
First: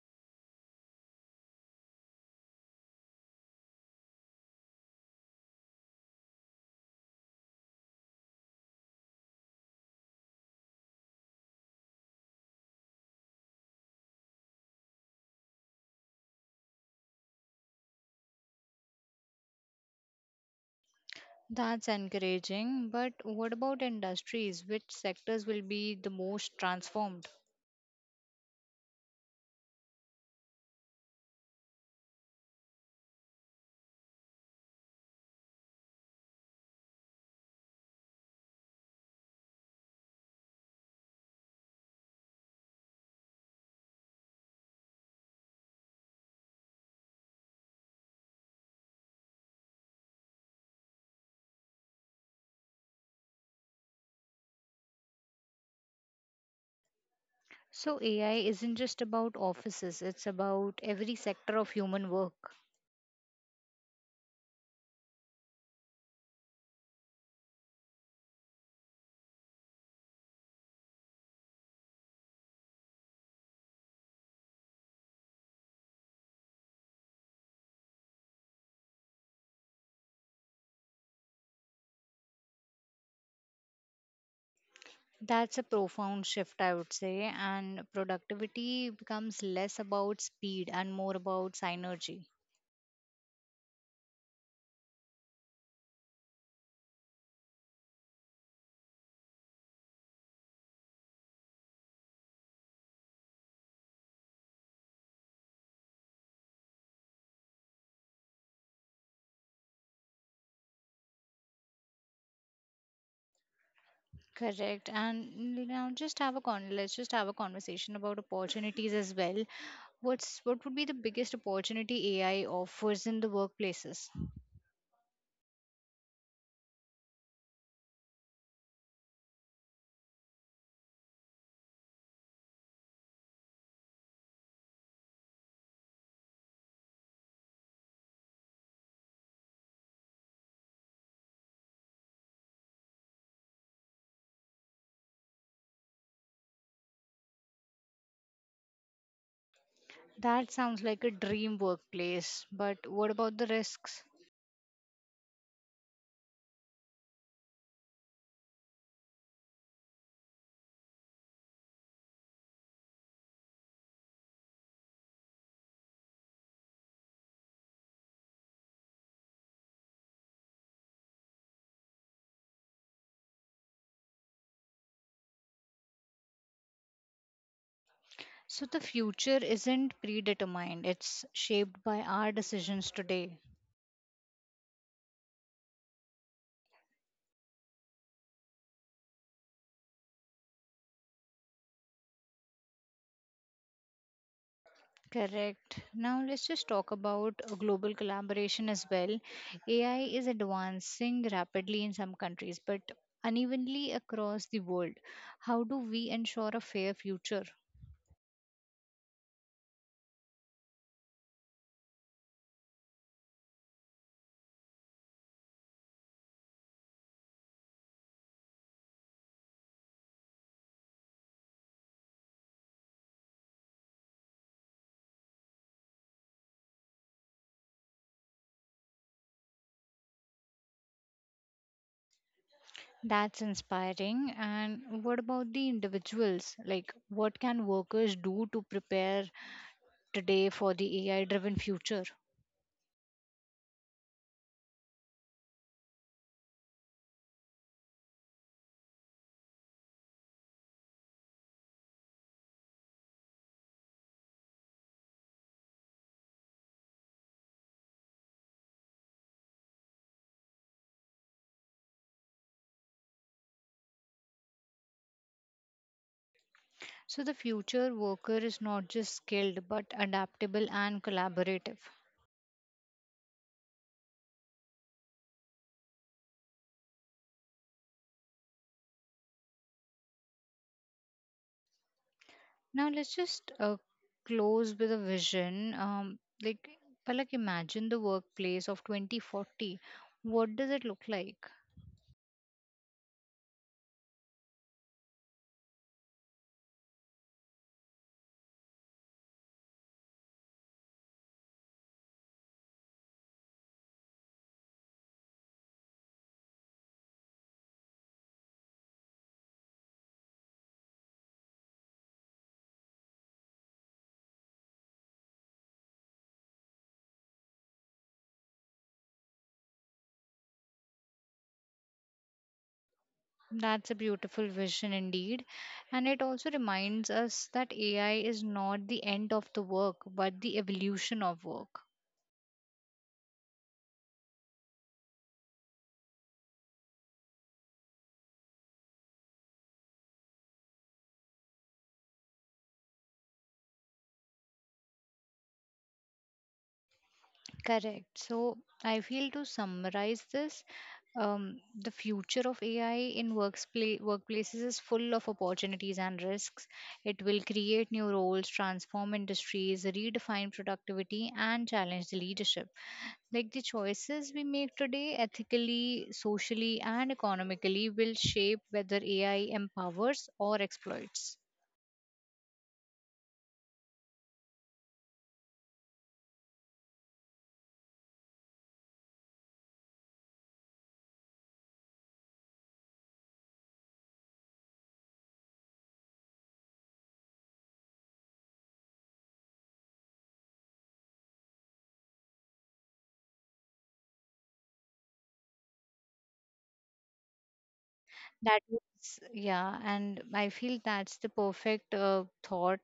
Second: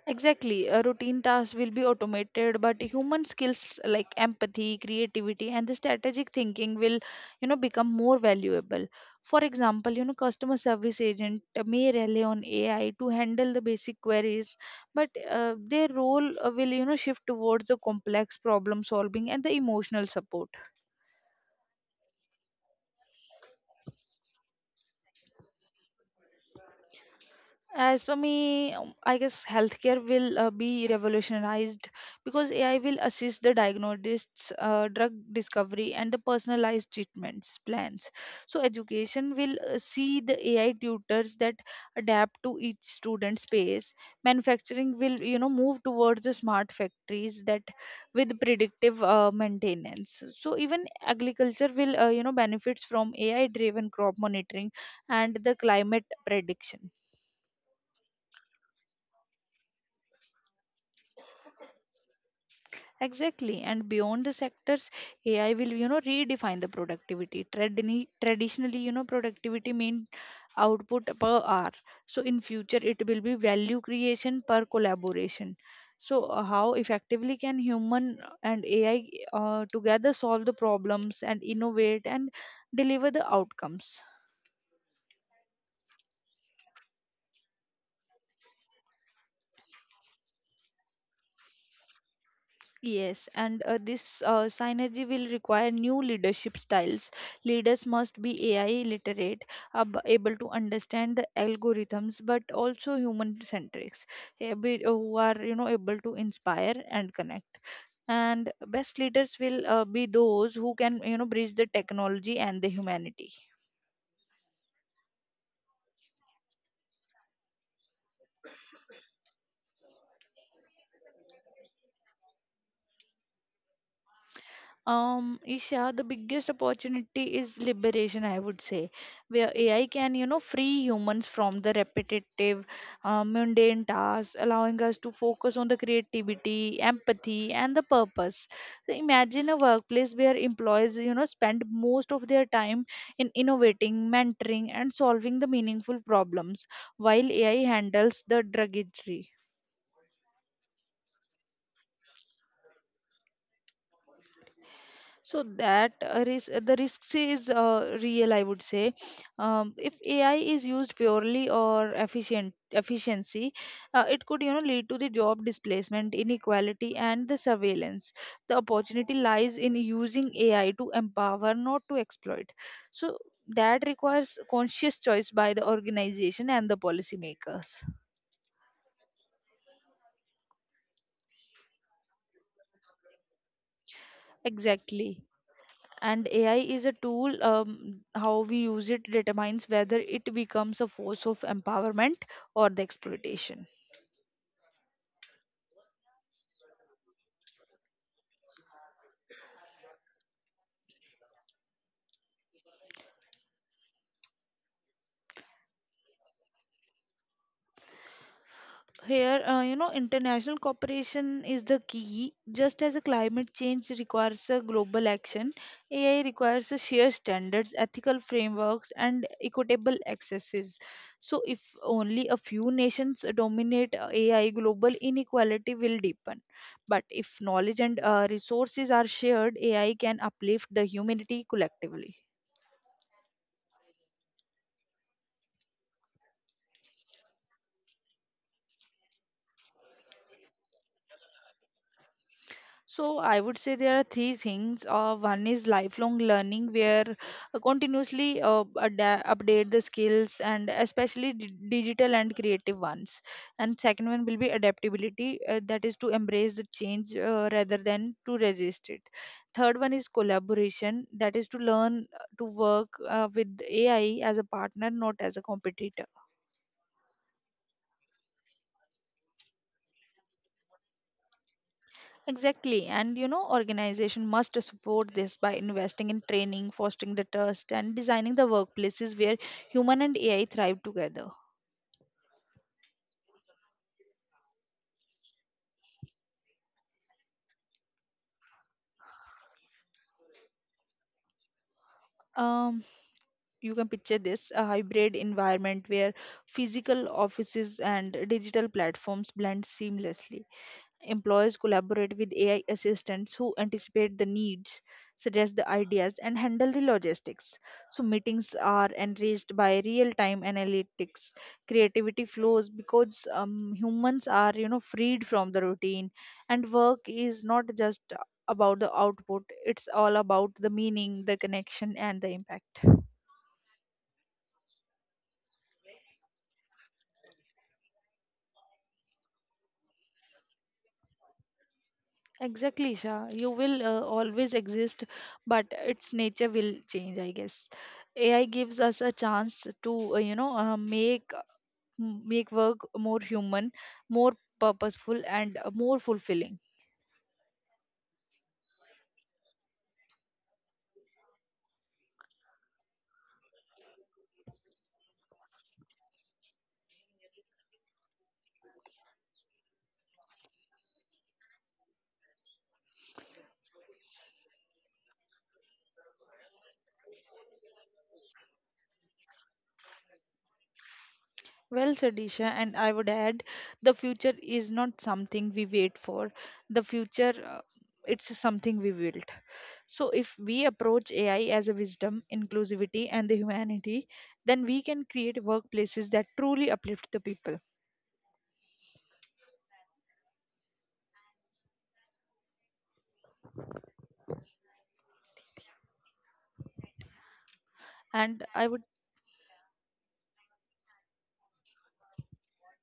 Speaker 2: Exactly, routine tasks will be automated, but human skills like empathy, creativity, and the strategic thinking will, become more valuable. For example, customer service agent may rely on AI to handle the basic queries, but their role will, shift towards the complex problem solving and the emotional support.
Speaker 1: That's encouraging, but what about industries? Which sectors will be the most transformed?
Speaker 2: As for me, I guess healthcare will be revolutionized because AI will assist the diagnostics, drug discovery, and the personalized treatments plans. So, education will see the AI tutors that adapt to each student's pace. Manufacturing will, move towards the smart factories that with predictive maintenance. So, even agriculture will, benefits from AI-driven crop monitoring and the climate prediction.
Speaker 1: So AI isn't just about offices, it's about every sector of human work.
Speaker 2: Exactly. And beyond the sectors, AI will, redefine the productivity. Traditionally, productivity mean output per hour. So in future, it will be value creation per collaboration. So how effectively can human and AI together solve the problems and innovate and deliver the outcomes?
Speaker 1: That's a profound shift, I would say, and productivity becomes less about speed and more about synergy.
Speaker 2: Yes, and this synergy will require new leadership styles. Leaders must be AI literate, able to understand the algorithms, but also human centrics, who are, able to inspire and connect. And best leaders will be those who can, bridge the technology and the humanity.
Speaker 1: Correct. And mm, you know, just have a con let's just have a conversation about opportunities as well. What would be the biggest opportunity AI offers in the workplaces?
Speaker 2: Isha, the biggest opportunity is liberation, I would say, where AI can, free humans from the repetitive, mundane tasks, allowing us to focus on the creativity, empathy, and the purpose. So imagine a workplace where employees, spend most of their time in innovating, mentoring, and solving the meaningful problems, while AI handles the drudgery.
Speaker 1: That sounds like a dream workplace, but what about the risks?
Speaker 2: So that the risks is real, I would say. If AI is used purely or efficient efficiency, it could, lead to the job displacement, inequality, and the surveillance. The opportunity lies in using AI to empower, not to exploit. So that requires conscious choice by the organization and the policymakers.
Speaker 1: So the future isn't predetermined. It's shaped by our decisions today.
Speaker 2: Exactly. And AI is a tool. How we use it determines whether it becomes a force of empowerment or the exploitation.
Speaker 1: Correct. Now let's just talk about global collaboration as well. AI is advancing rapidly in some countries, but unevenly across the world. How do we ensure a fair future?
Speaker 2: Here, international cooperation is the key. Just as a climate change requires a global action, AI requires a shared standards, ethical frameworks, and equitable accesses. So, if only a few nations dominate AI, global inequality will deepen. But if knowledge and resources are shared, AI can uplift the humanity collectively.
Speaker 1: That's inspiring. And what about the individuals? Like, what can workers do to prepare today for the AI driven future?
Speaker 2: So I would say there are three things. One is lifelong learning, where continuously update the skills, and especially digital and creative ones. And second one will be adaptability, that is to embrace the change rather than to resist it. Third one is collaboration, that is to learn to work with AI as a partner, not as a competitor.
Speaker 1: So, the future worker is not just skilled but adaptable and collaborative.
Speaker 2: Exactly. And, organization must support this by investing in training, fostering the trust, and designing the workplaces where human and AI thrive together.
Speaker 1: Now let's just close with a vision. Palak, imagine the workplace of 2040. What does it look like?
Speaker 2: Um, you can picture this a hybrid environment where physical offices and digital platforms blend seamlessly. Employers collaborate with AI assistants who anticipate the needs, suggest the ideas, and handle the logistics. So, meetings are enriched by real time analytics. Creativity flows because humans are, freed from the routine, and work is not just about the output, it's all about the meaning, the connection, and the impact.
Speaker 1: That's a beautiful vision indeed. And it also reminds us that AI is not the end of the work, but the evolution of work.
Speaker 2: Exactly, Shah. You will always exist, but its nature will change, I guess. AI gives us a chance to, make work more human, more purposeful, and more fulfilling.
Speaker 1: Correct. So I feel to summarize this, the future of AI in workplaces is full of opportunities and risks. It will create new roles, transform industries, redefine productivity, and challenge the leadership. Like the choices we make today, ethically, socially, and economically, will shape whether AI empowers or exploits.
Speaker 2: Well said, Isha, and I would add the future is not something we wait for. The future, it's something we build. So, if we approach AI as a wisdom, inclusivity, and the humanity, then we can create workplaces that truly uplift the people. And
Speaker 1: That
Speaker 2: I would.
Speaker 1: is, yeah, and I feel that's the perfect thought,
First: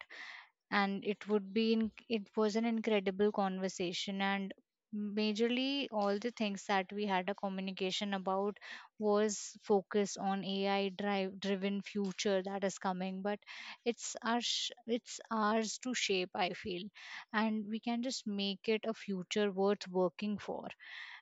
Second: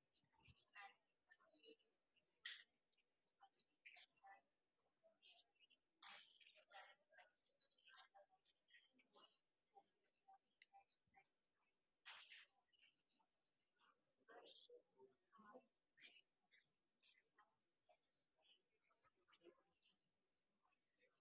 Speaker 1: and it would be in, it was an incredible conversation, and majorly all the things that we had a communication about was focus on AI driven future that is coming, but it's our sh- it's ours to shape, I feel, and we can just make it a future worth working for.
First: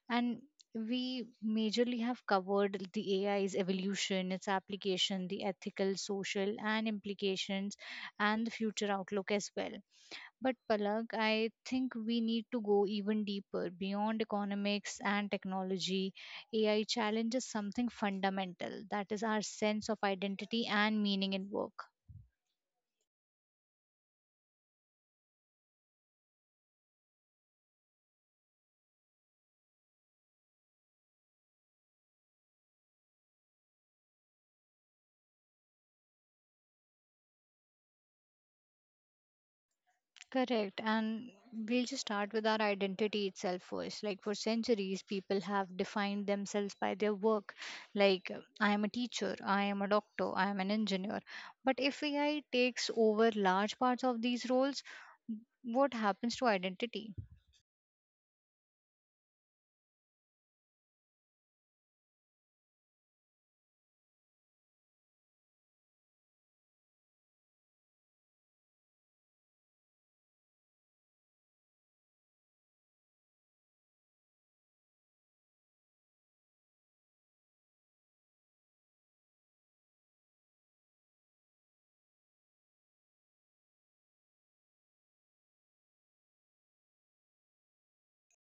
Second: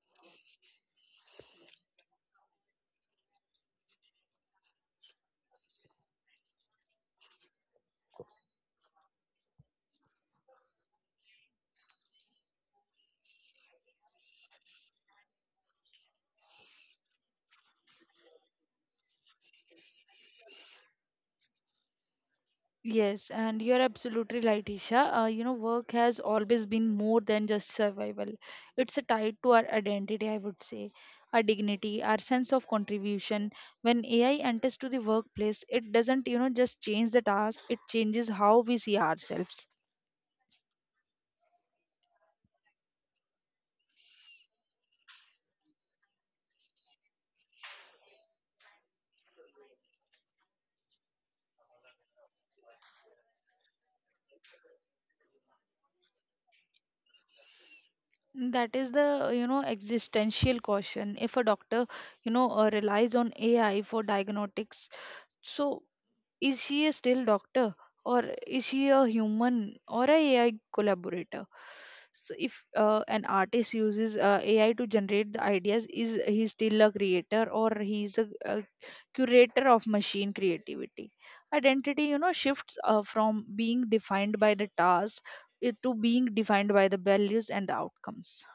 Speaker 1: And we majorly have covered the AI's evolution, its application, the ethical, social, and implications, and the future outlook as well. But Palak, I think we need to go even deeper beyond economics and technology. AI challenges something fundamental that is our sense of identity and meaning in work.
Speaker 2: Yes, and you're absolutely right, Isha. Work has always been more than just survival. It's a tied to our identity, I would say, our dignity, our sense of contribution. When AI enters to the workplace, it doesn't just change the task, it changes how we see ourselves.
Speaker 1: Correct. And we'll just start with our identity itself first. Like for centuries, people have defined themselves by their work. Like, I am a teacher, I am a doctor, I am an engineer. But if AI takes over large parts of these roles, what happens to identity?
Speaker 2: That is the existential caution. If a doctor, relies on AI for diagnostics, so is she a still doctor or is she a human or a AI collaborator? So if an artist uses AI to generate the ideas, is he still a creator or he is a curator of machine creativity? Identity, shifts from being defined by the task to being defined by the values and the outcomes.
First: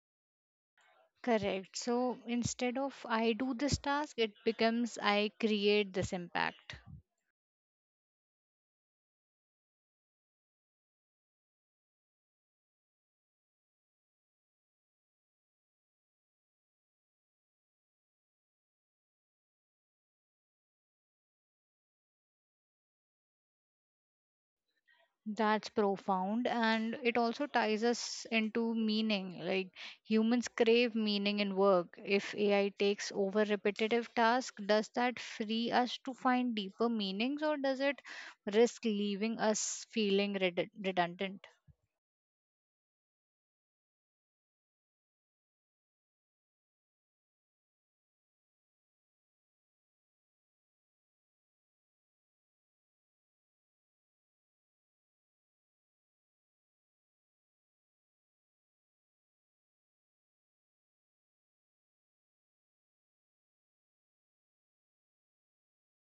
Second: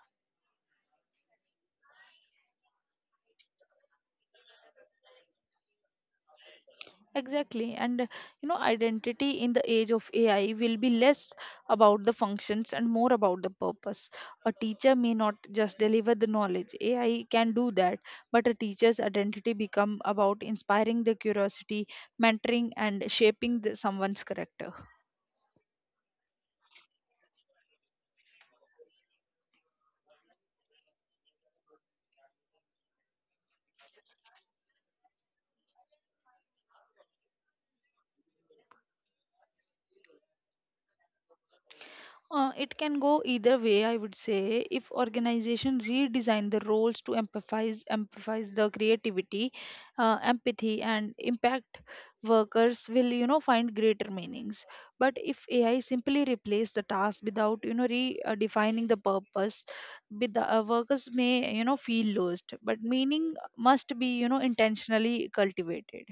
Speaker 1: Correct. So instead of I do this task, it becomes I create this impact.
Speaker 2: Exactly. And identity in the age of AI will be less about the functions and more about the purpose. A teacher may not just deliver the knowledge. AI can do that, but a teacher's identity become about inspiring the curiosity, mentoring and shaping someone's character.
Speaker 1: That's profound, and it also ties us into meaning. Like humans crave meaning in work. If AI takes over repetitive tasks, does that free us to find deeper meanings, or does it risk leaving us feeling redundant?
Speaker 2: It can go either way, I would say. If organization redesign the roles to emphasize the creativity, empathy, and impact, workers will find greater meanings. But if AI simply replace the task without redefining the purpose, with the workers may feel lost. But meaning must be intentionally cultivated.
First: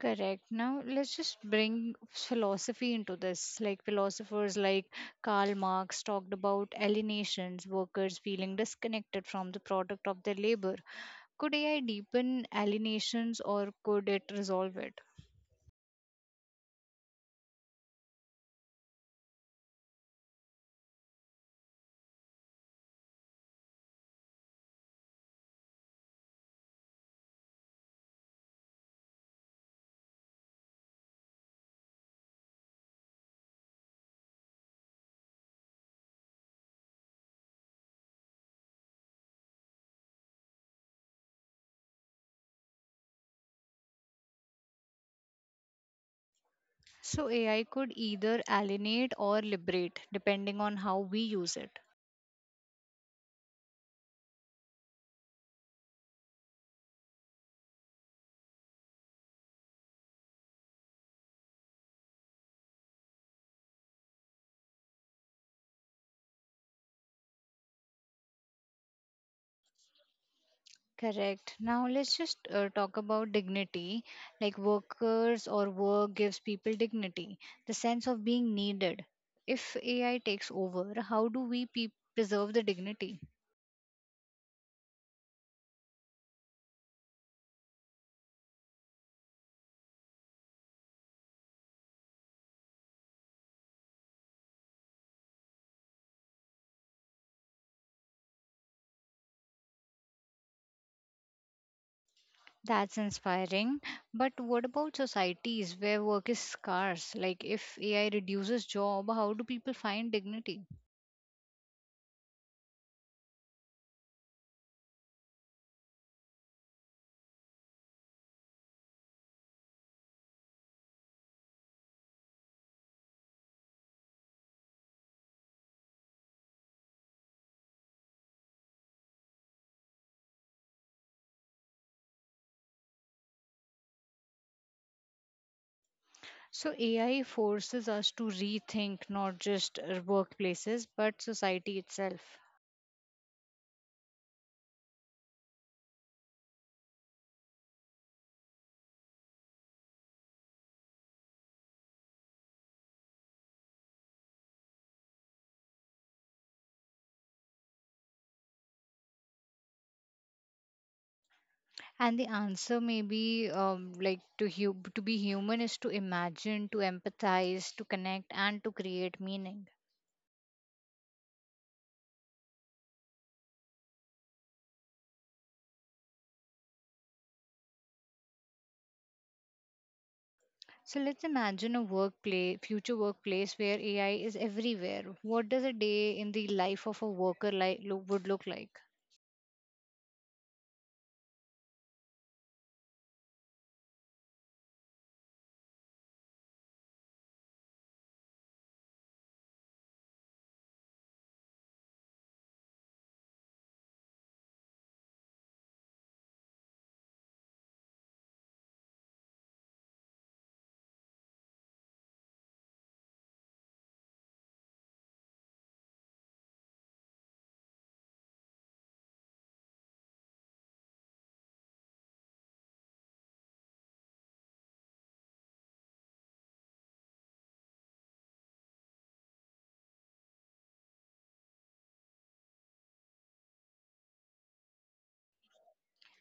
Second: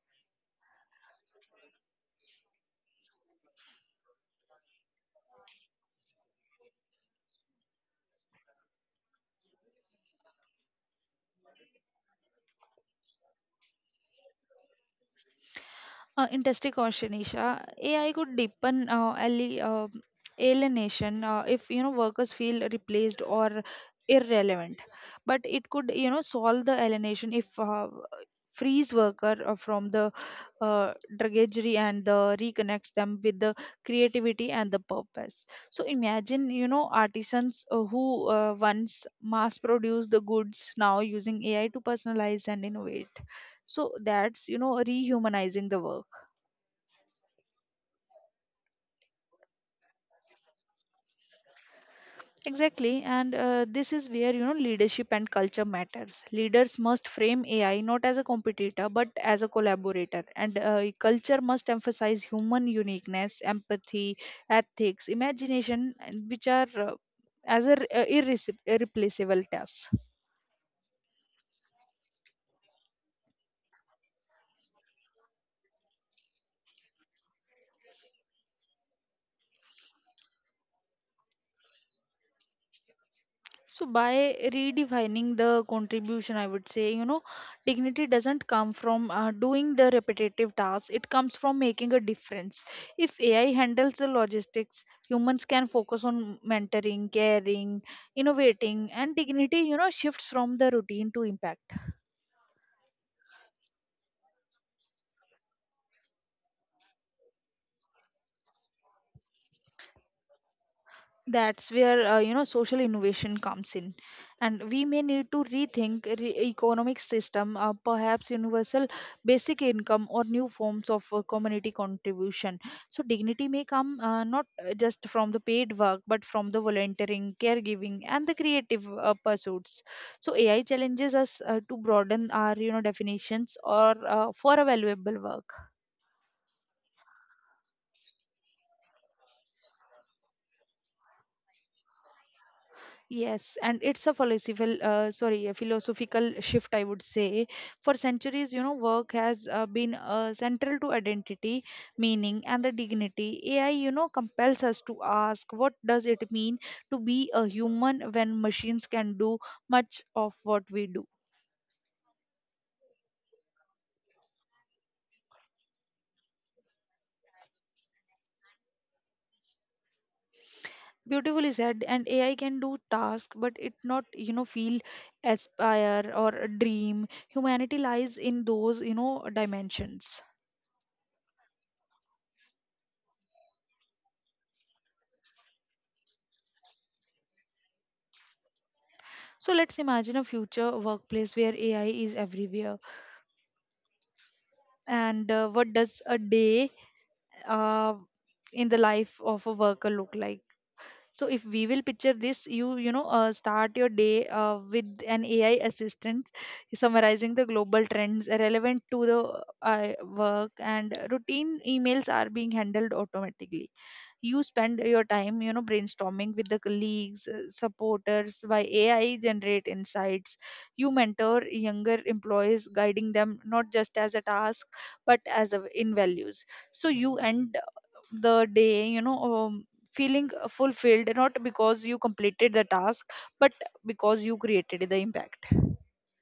Speaker 1: Correct. Now, let's just bring philosophy into this. Like philosophers like Karl Marx talked about alienations, workers feeling disconnected from the product of their labor. Could AI deepen alienations or could it resolve it?
Speaker 2: Interesting question, Isha. AI could deepen alienation if workers feel replaced or irrelevant, but it could solve the alienation if frees worker from the drudgery and the reconnects them with the creativity and the purpose. So imagine artisans who once mass produce the goods now using AI to personalize and innovate. So that's rehumanizing the work.
Speaker 1: So, AI could either alienate or liberate depending on how we use it.
Speaker 2: Exactly, and this is where leadership and culture matters. Leaders must frame AI not as a competitor but as a collaborator, and culture must emphasize human uniqueness, empathy, ethics, imagination, and which are as a, r- irrece- irreplaceable tasks.
Speaker 1: Correct. Now, let's just talk about dignity. Like workers or work gives people dignity, the sense of being needed. If AI takes over, how do we preserve the dignity?
Speaker 2: So by redefining the contribution, I would say, dignity doesn't come from doing the repetitive tasks. It comes from making a difference. If AI handles the logistics, humans can focus on mentoring, caring, innovating, and dignity, shifts from the routine to impact.
Speaker 1: That's inspiring. But what about societies where work is scarce? Like if AI reduces job, how do people find dignity?
Speaker 2: That's where social innovation comes in, and we may need to rethink economic system, perhaps universal basic income or new forms of community contribution. So dignity may come not just from the paid work but from the volunteering, caregiving and the creative pursuits. So AI challenges us to broaden our definitions or for a valuable work.
Speaker 1: So, AI forces us to rethink not just workplaces but society itself.
Speaker 2: Yes, and it's a philosophical, a philosophical shift, I would say. For centuries, work has been central to identity, meaning, and the dignity. AI, compels us to ask, what does it mean to be a human when machines can do much of what we do?
Speaker 1: And the answer may be to to be human is to imagine, to empathize, to connect, and to create meaning.
Speaker 2: Beautifully said, and AI can do tasks, but it not feel, aspire, or dream. Humanity lies in those, dimensions.
Speaker 1: So let's imagine a workplace, future workplace where AI is everywhere. What does a day in the life of a worker would look like?
Speaker 2: So let's imagine a future workplace where AI is everywhere. And what does a day uh, in the life of a worker look like? So if we will picture this, start your day with an AI assistant summarizing the global trends relevant to the uh, work, and routine emails are being handled automatically. You spend your time brainstorming with the colleagues, supporters by AI generate insights. You mentor younger employees, guiding them not just as a task but as a, in values. So you end the day, feeling fulfilled not because you completed the task but because you created the impact.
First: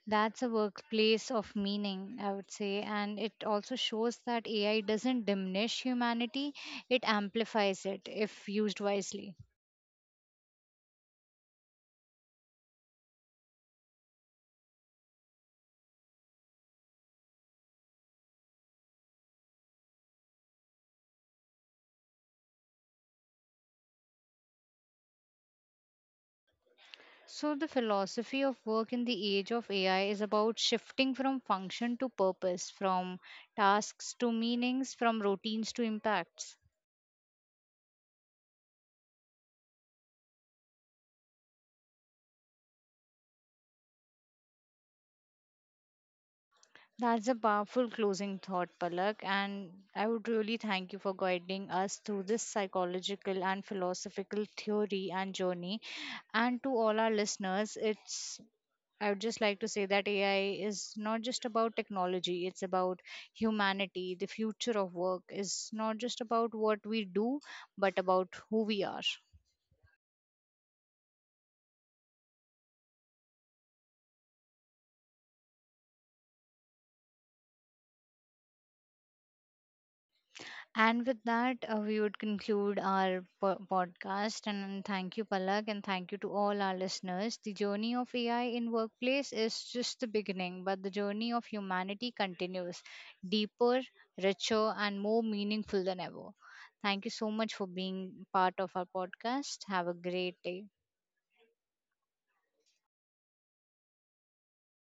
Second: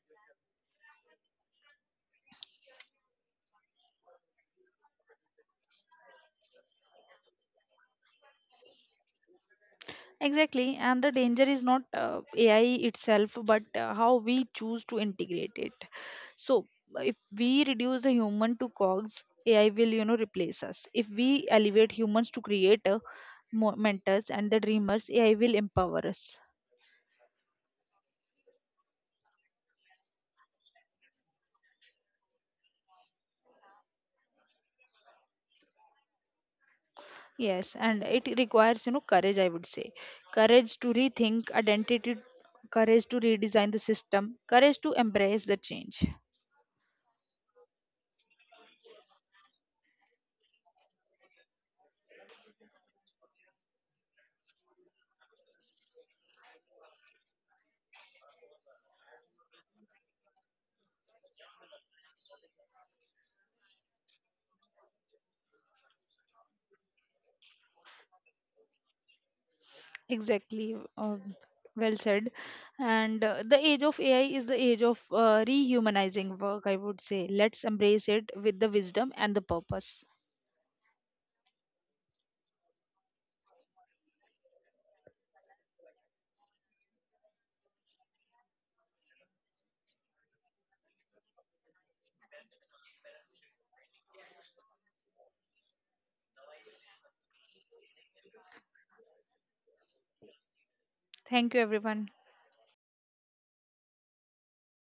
Speaker 1: That's a workplace of meaning, I would say. And it also shows that AI doesn't diminish humanity, it amplifies it if used wisely.
Speaker 2: Exactly, and the danger is not AI itself, but how we choose to integrate it. So, if we reduce the human to cogs, AI will, replace us. If we elevate humans to creator, mentors, and the dreamers, AI will empower us.
Speaker 1: So, the philosophy of work in the age of AI is about shifting from function to purpose, from tasks to meanings, from routines to impacts.
Speaker 2: Yes, and it requires, courage, I would say. Courage to rethink identity, courage to redesign the system, courage to embrace the change.
Speaker 1: That's a powerful closing thought, Palak. And I would really thank you for guiding us through this psychological and philosophical theory and journey. And to all our listeners, it's I would just like to say that AI is not just about technology, it's about humanity. The future of work is not just about what we do, but about who we are.
Speaker 2: Exactly. Well said. And the age of AI is the age of rehumanizing work, I would say. Let's embrace it with the wisdom and the purpose.
Speaker 1: And with that, we would conclude our podcast. And thank you, Palak, and thank you to all our listeners. The journey of AI in workplace is just the beginning, but the journey of humanity continues, deeper, richer, and more meaningful than ever. Thank you so much for being part of our podcast. Have a great day.
Speaker 2: Thank you, everyone.